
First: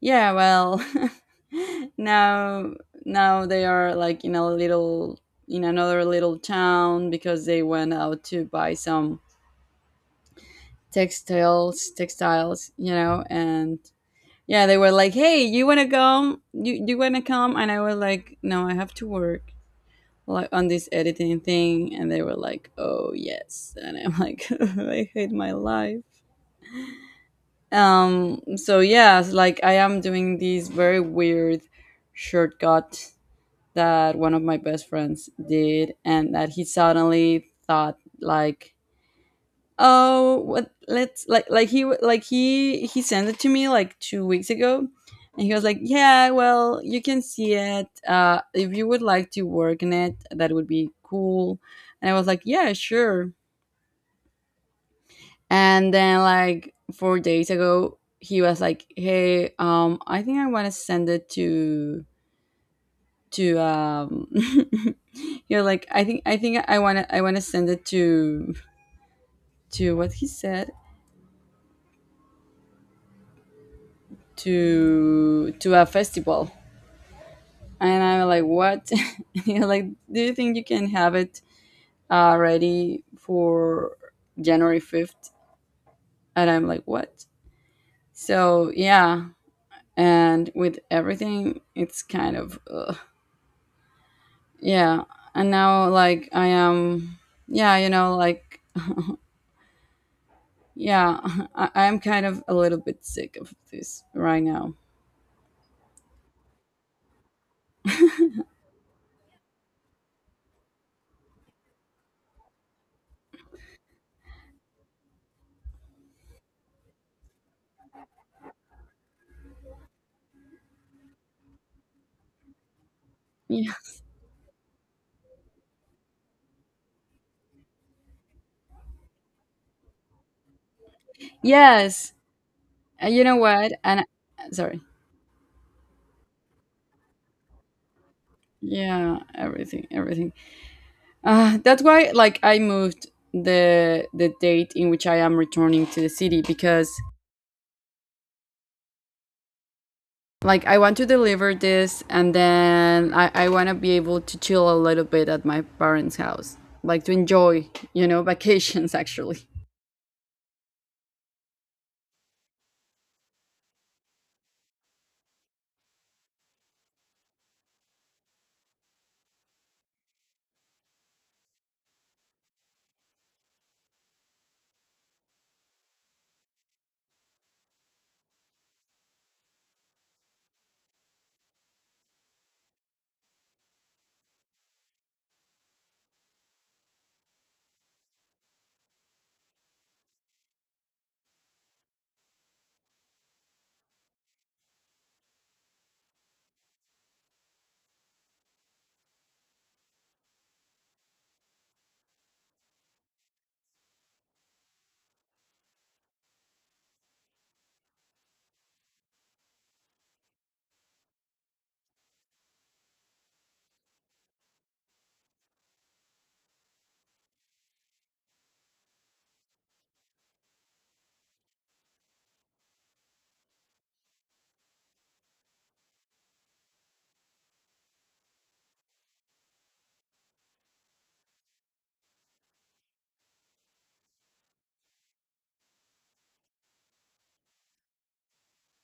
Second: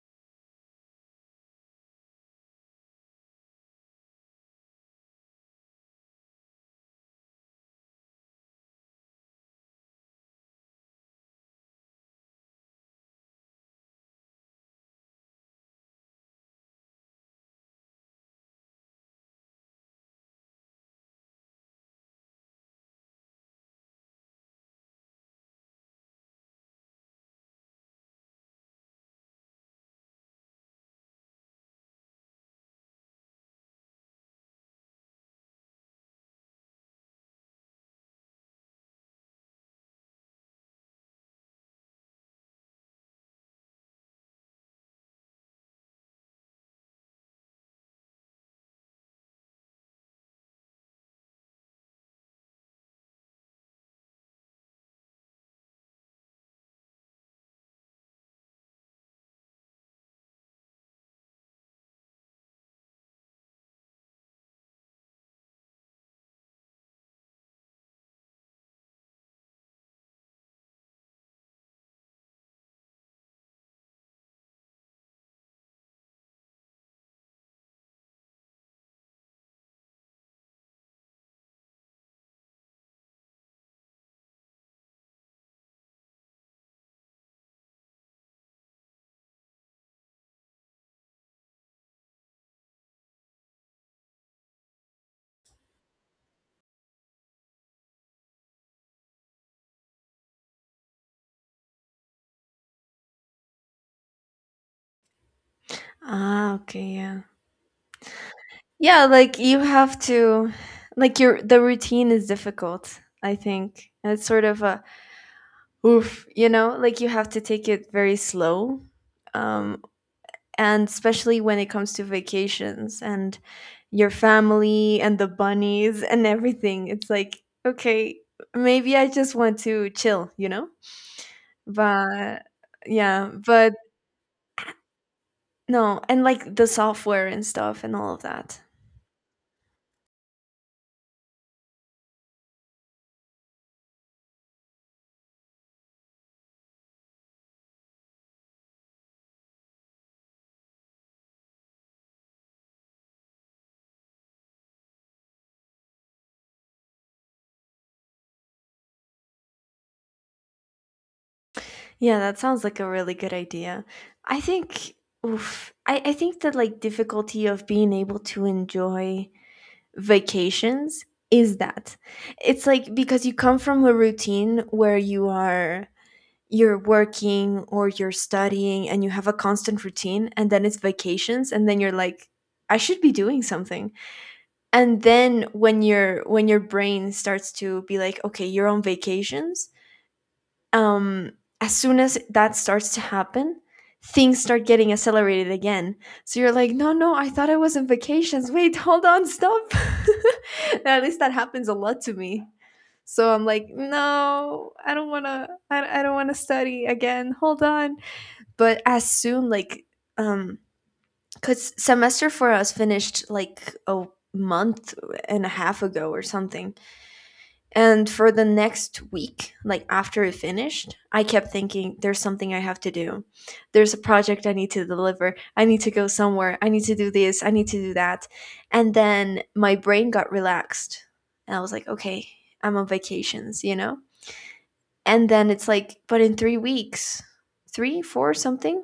[SPEAKER 1] yeah, well, now now they are like in a little, in another little town, because they went out to buy some textiles, you know, and yeah, they were like, "Hey, you want to come? You want to come?" And I was like, "No, I have to work." Like on this editing thing, and they were like, "Oh yes," and I'm like, "I hate my life." So yes, like I am doing these very weird shortcut that one of my best friends did, and that he suddenly thought like, oh, what? Let's like, like he sent it to me like 2 weeks ago, and he was like, "Yeah, well, you can see it. If you would like to work in it, that would be cool." And I was like, "Yeah, sure." And then like 4 days ago, he was like, "Hey, I think I want to send it to to um." you was like, "I think I want to send it to what he said." To a festival. And I'm like, what? You're like, do you think you can have it ready for January 5th? And I'm like, what? So, yeah. And with everything, it's kind of, ugh. Yeah. And now, like, I am, yeah, you know, like, yeah, I'm kind of a little bit sick of this right now.
[SPEAKER 2] Ah, okay, yeah. Yeah, like you have to. Like, your the routine is difficult, I think. And it's sort of a oof, you know, like you have to take it very slow. Um and especially when it comes to vacations and
[SPEAKER 1] Yeah.
[SPEAKER 2] your family and the bunnies and everything. It's like, okay, maybe I just want to chill, you know?
[SPEAKER 1] Yes.
[SPEAKER 2] But
[SPEAKER 1] And you
[SPEAKER 2] yeah,
[SPEAKER 1] know what?
[SPEAKER 2] but
[SPEAKER 1] And sorry.
[SPEAKER 2] no, and like the software and stuff and all of that.
[SPEAKER 1] Yeah, everything, everything. That's why, like, I moved the date in which I am returning to the city, because, like, I want to deliver this, and then I want to be able to chill a little bit at my parents' house, like to enjoy, you know, vacations actually.
[SPEAKER 2] Yeah, that sounds like a really good idea. I think oof, I think that like difficulty of being able to enjoy vacations is that it's like because you come from a routine where you're working or you're studying, and you have a constant routine, and then it's vacations, and then you're like, I should be doing something. And then when your brain starts to be like, okay, you're on vacations, um, as soon as that starts to happen, things start getting accelerated again. So you're like, no, no, I thought I was on vacations. Wait, hold on, stop. At least that happens a lot to me. So I'm like, no, I don't want to, I don't want to study again. Hold on. But as soon, like, um, cause semester for us finished like a month and a half ago or something. And for the next week, like after it finished, I kept thinking, there's something I have to do. There's a project I need to deliver. I need to go somewhere. I need to do this. I need to do that. And then my brain got relaxed. And I was like, okay, I'm on vacations, you know? And then it's like, but in 3 weeks, three, four, something,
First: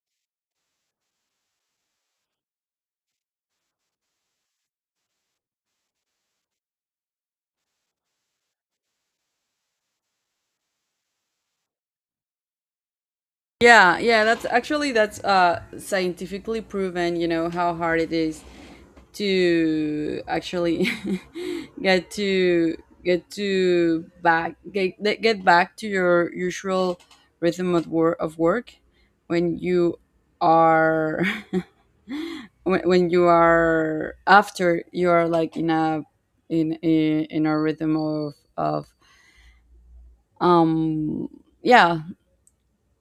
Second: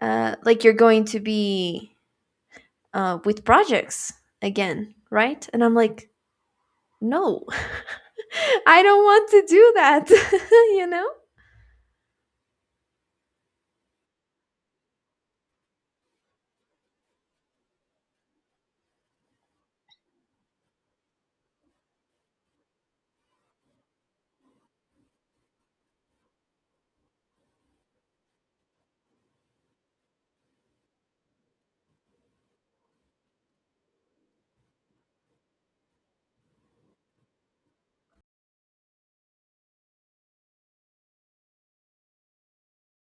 [SPEAKER 2] like you're going to be with projects again, right? And I'm like, no, I don't want to do that, you know?
[SPEAKER 1] Yeah, yeah, that's actually that's scientifically proven, you know, how hard it is to actually get to get to back get back to your usual rhythm of work when you are, when you are, after you are like in a, in a rhythm of um yeah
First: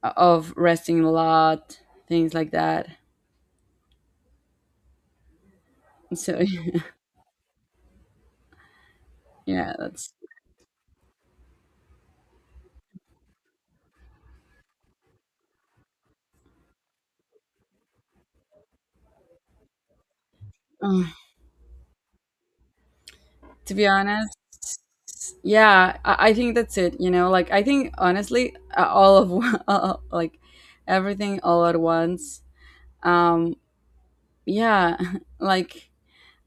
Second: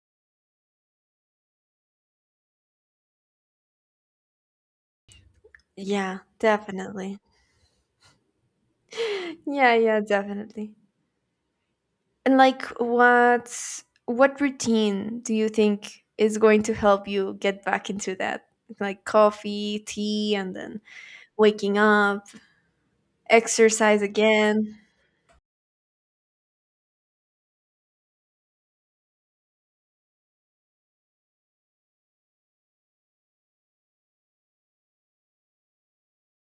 [SPEAKER 1] of resting a lot, things like that.
[SPEAKER 2] Yeah,
[SPEAKER 1] So
[SPEAKER 2] definitely.
[SPEAKER 1] yeah,
[SPEAKER 2] Yeah, yeah,
[SPEAKER 1] that's,
[SPEAKER 2] definitely. And like what routine do you think is going to help you get back into that? Like coffee, tea, and then
[SPEAKER 1] uh,
[SPEAKER 2] waking up,
[SPEAKER 1] to be
[SPEAKER 2] exercise
[SPEAKER 1] honest.
[SPEAKER 2] again.
[SPEAKER 1] Yeah, I think that's it. You know, like I think honestly, all of like everything all at once. Um, yeah, like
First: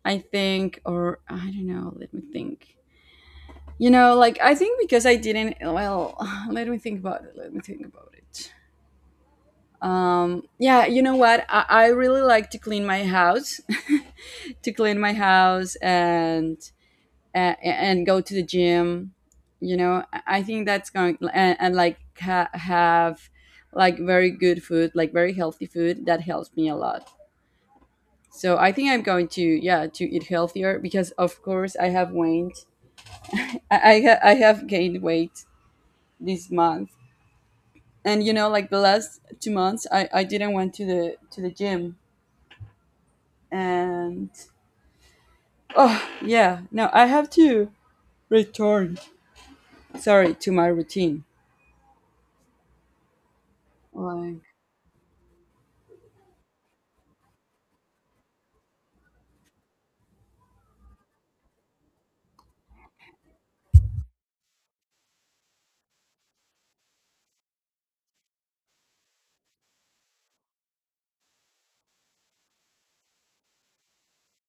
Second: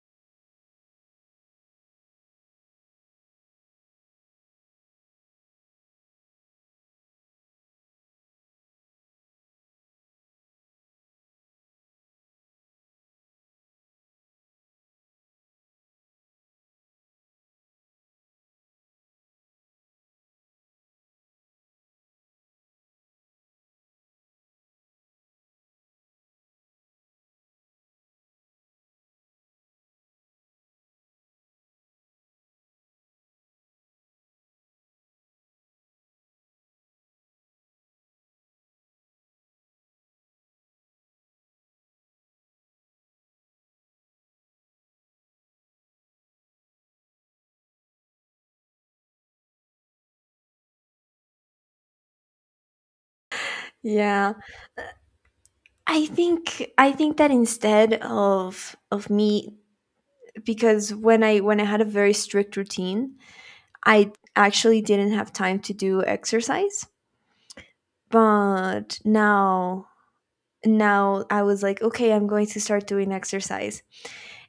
[SPEAKER 1] I think, or I don't know. Let me think. You know, like I think because I didn't. Well, let me think about it. Let me think about it. Yeah, you know what? I really like to clean my house, to clean my house and go to the gym. You know, I think that's going and like have like very good food, like very healthy food that helps me a lot. So I think I'm going to, yeah, to eat healthier because of course I have waned, I have gained weight this month. And you know, like the last 2 months I didn't went to the gym. And oh yeah, no, I have to return, sorry, to my routine.
[SPEAKER 2] Yeah.
[SPEAKER 1] Like,
[SPEAKER 2] I think that instead of me because when I had a very strict routine, I actually didn't have time to do exercise. But now I was like, okay, I'm going to start doing exercise.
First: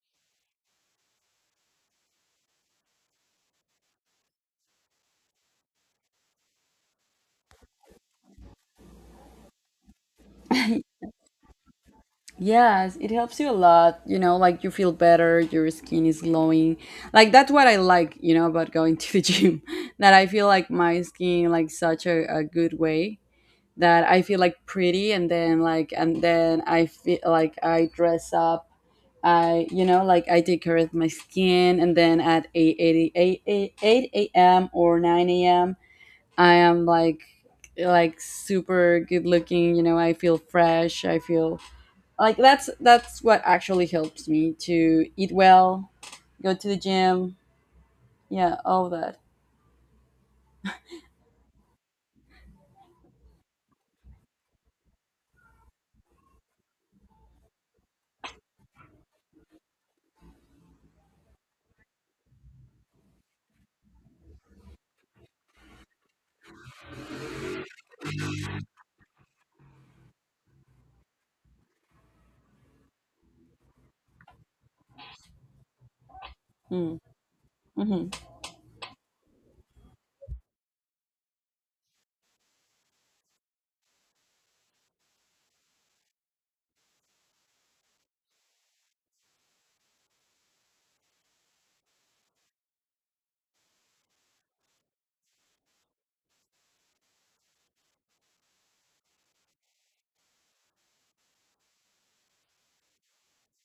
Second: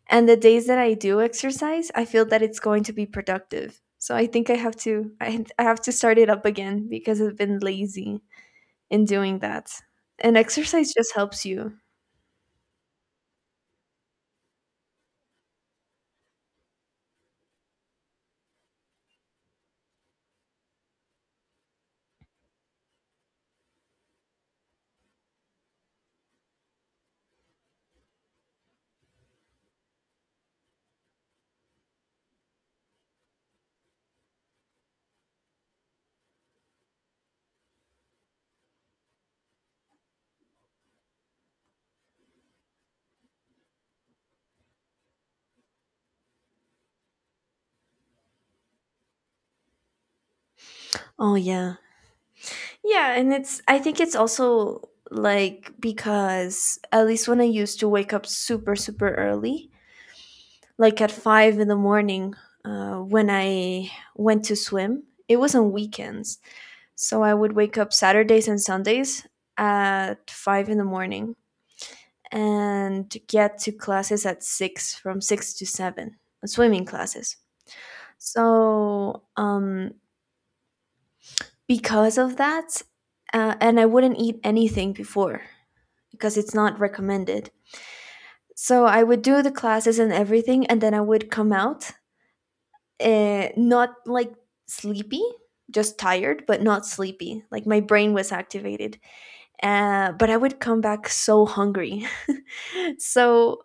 [SPEAKER 2] And the days that I do exercise, I feel that it's going to be productive. So I think I have to I have to start it up again, because I've been lazy in doing that. And exercise just helps you.
[SPEAKER 1] yes, it helps you a lot. You know, like you feel better, your skin is glowing. Like that's what I like, you know, about going to the gym. That I feel like my skin, like such a good way, that I feel like pretty, and then like, and then I feel like I dress up. I, you know, like I take care of my skin, and then at 8 a.m. or 9 a.m. I am like super good looking, you know, I feel fresh, I feel like, that's what actually helps me to eat well, go to the gym, yeah, all that.
[SPEAKER 2] Oh yeah. Yeah, and it's I think it's also like because at least when I used to wake up super super early, like at 5 in the morning when I went to swim. It was on weekends, so I would wake up Saturdays and Sundays at 5 in the morning and get to classes at six, from six to seven,
[SPEAKER 1] Mm.
[SPEAKER 2] swimming
[SPEAKER 1] Hmm.
[SPEAKER 2] classes.
[SPEAKER 1] Mm-hmm.
[SPEAKER 2] So because of that, and I wouldn't eat anything before, because it's not recommended. So I would do the classes and everything, and then I would come out, not like sleepy, just tired but not sleepy, like my brain was activated, but I would come back so hungry. So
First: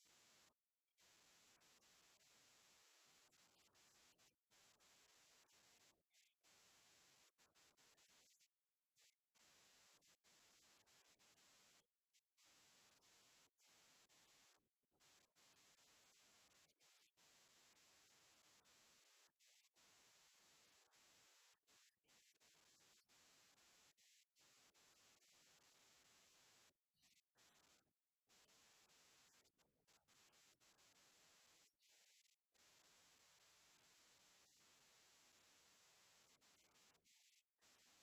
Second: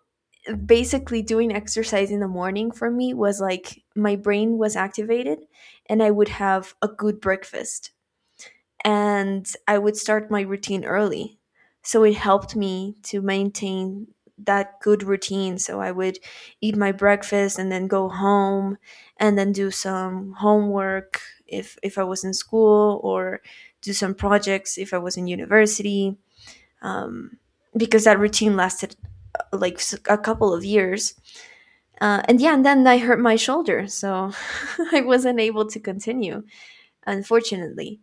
[SPEAKER 2] basically doing exercise in the morning for me was like my brain was activated, and I would have a good breakfast, and I would start my routine early. So it helped me to maintain that good routine. So I would eat my breakfast and then go home and then do some homework if I was in school, or do some projects if I was in university. Um, because that routine lasted, like a couple of years. And yeah, and then I hurt my shoulder, so I wasn't able to continue, unfortunately.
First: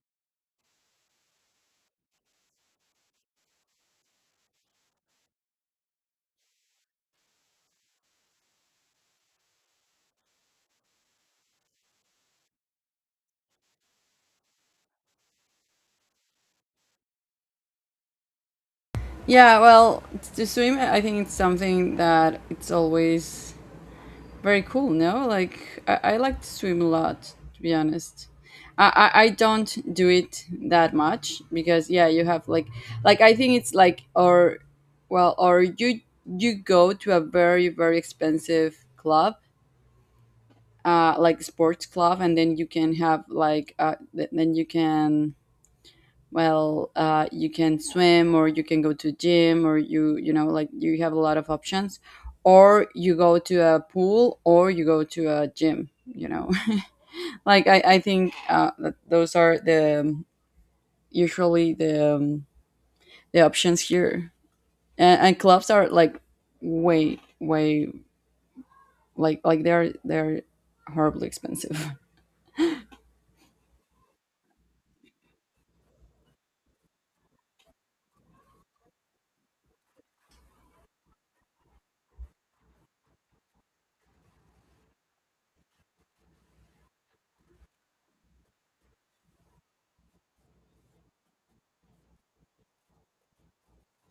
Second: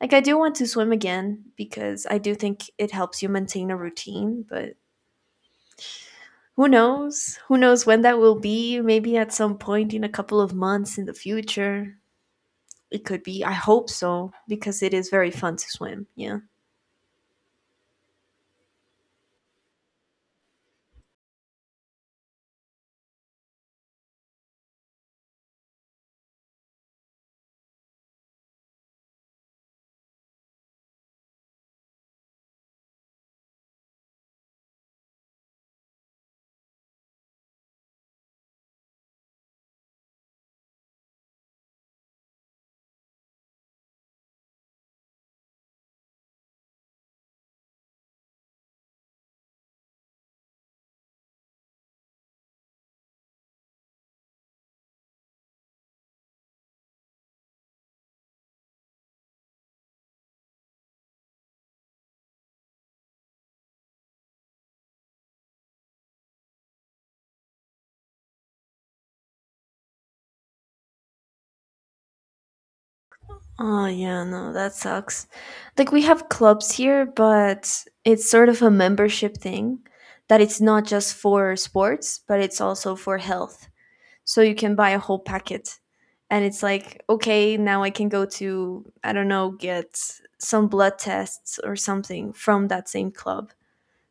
[SPEAKER 2] Like, I do want to swim again because I do think it helps you maintain a routine, but who knows? Who knows when that will be? Maybe at some point in a couple of months in the future. It could be. I hope so, because it is very fun to swim. Yeah.
[SPEAKER 1] Yeah, well, to swim, I think it's something that it's always very cool. No, like I like to swim a lot, to be honest. I I don't do it that much because yeah, you have like I think it's like, or well, or you go to a very very expensive club, like sports club, and then you can have like, then you can, well, you can swim, or you can go to gym, or you know, like you have a lot of options, or you go to a pool, or you go to a gym. You know, like I think that those are the usually the options here, and clubs are like way way, like they're horribly expensive.
[SPEAKER 2] Oh, yeah, no, that sucks. Like, we have clubs here, but it's sort of a membership thing that it's not just for sports, but it's also for health. So you can buy a whole packet, and it's like, okay, now I can go to, I don't know, get some blood tests or something from that same club.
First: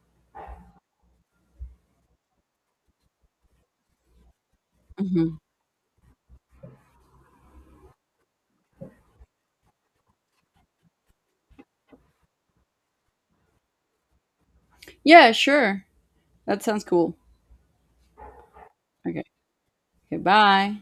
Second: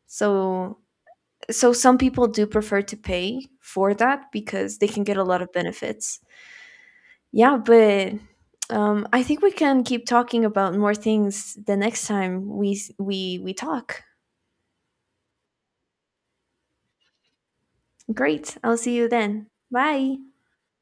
[SPEAKER 2] So some people do prefer to pay for that because they can get a
[SPEAKER 1] Mhm.
[SPEAKER 2] lot of benefits. Yeah. But I think we can keep talking about more things the next time we talk.
[SPEAKER 1] Yeah, sure. That sounds cool.
[SPEAKER 2] Great. I'll see you
[SPEAKER 1] Okay,
[SPEAKER 2] then. Bye.
[SPEAKER 1] goodbye.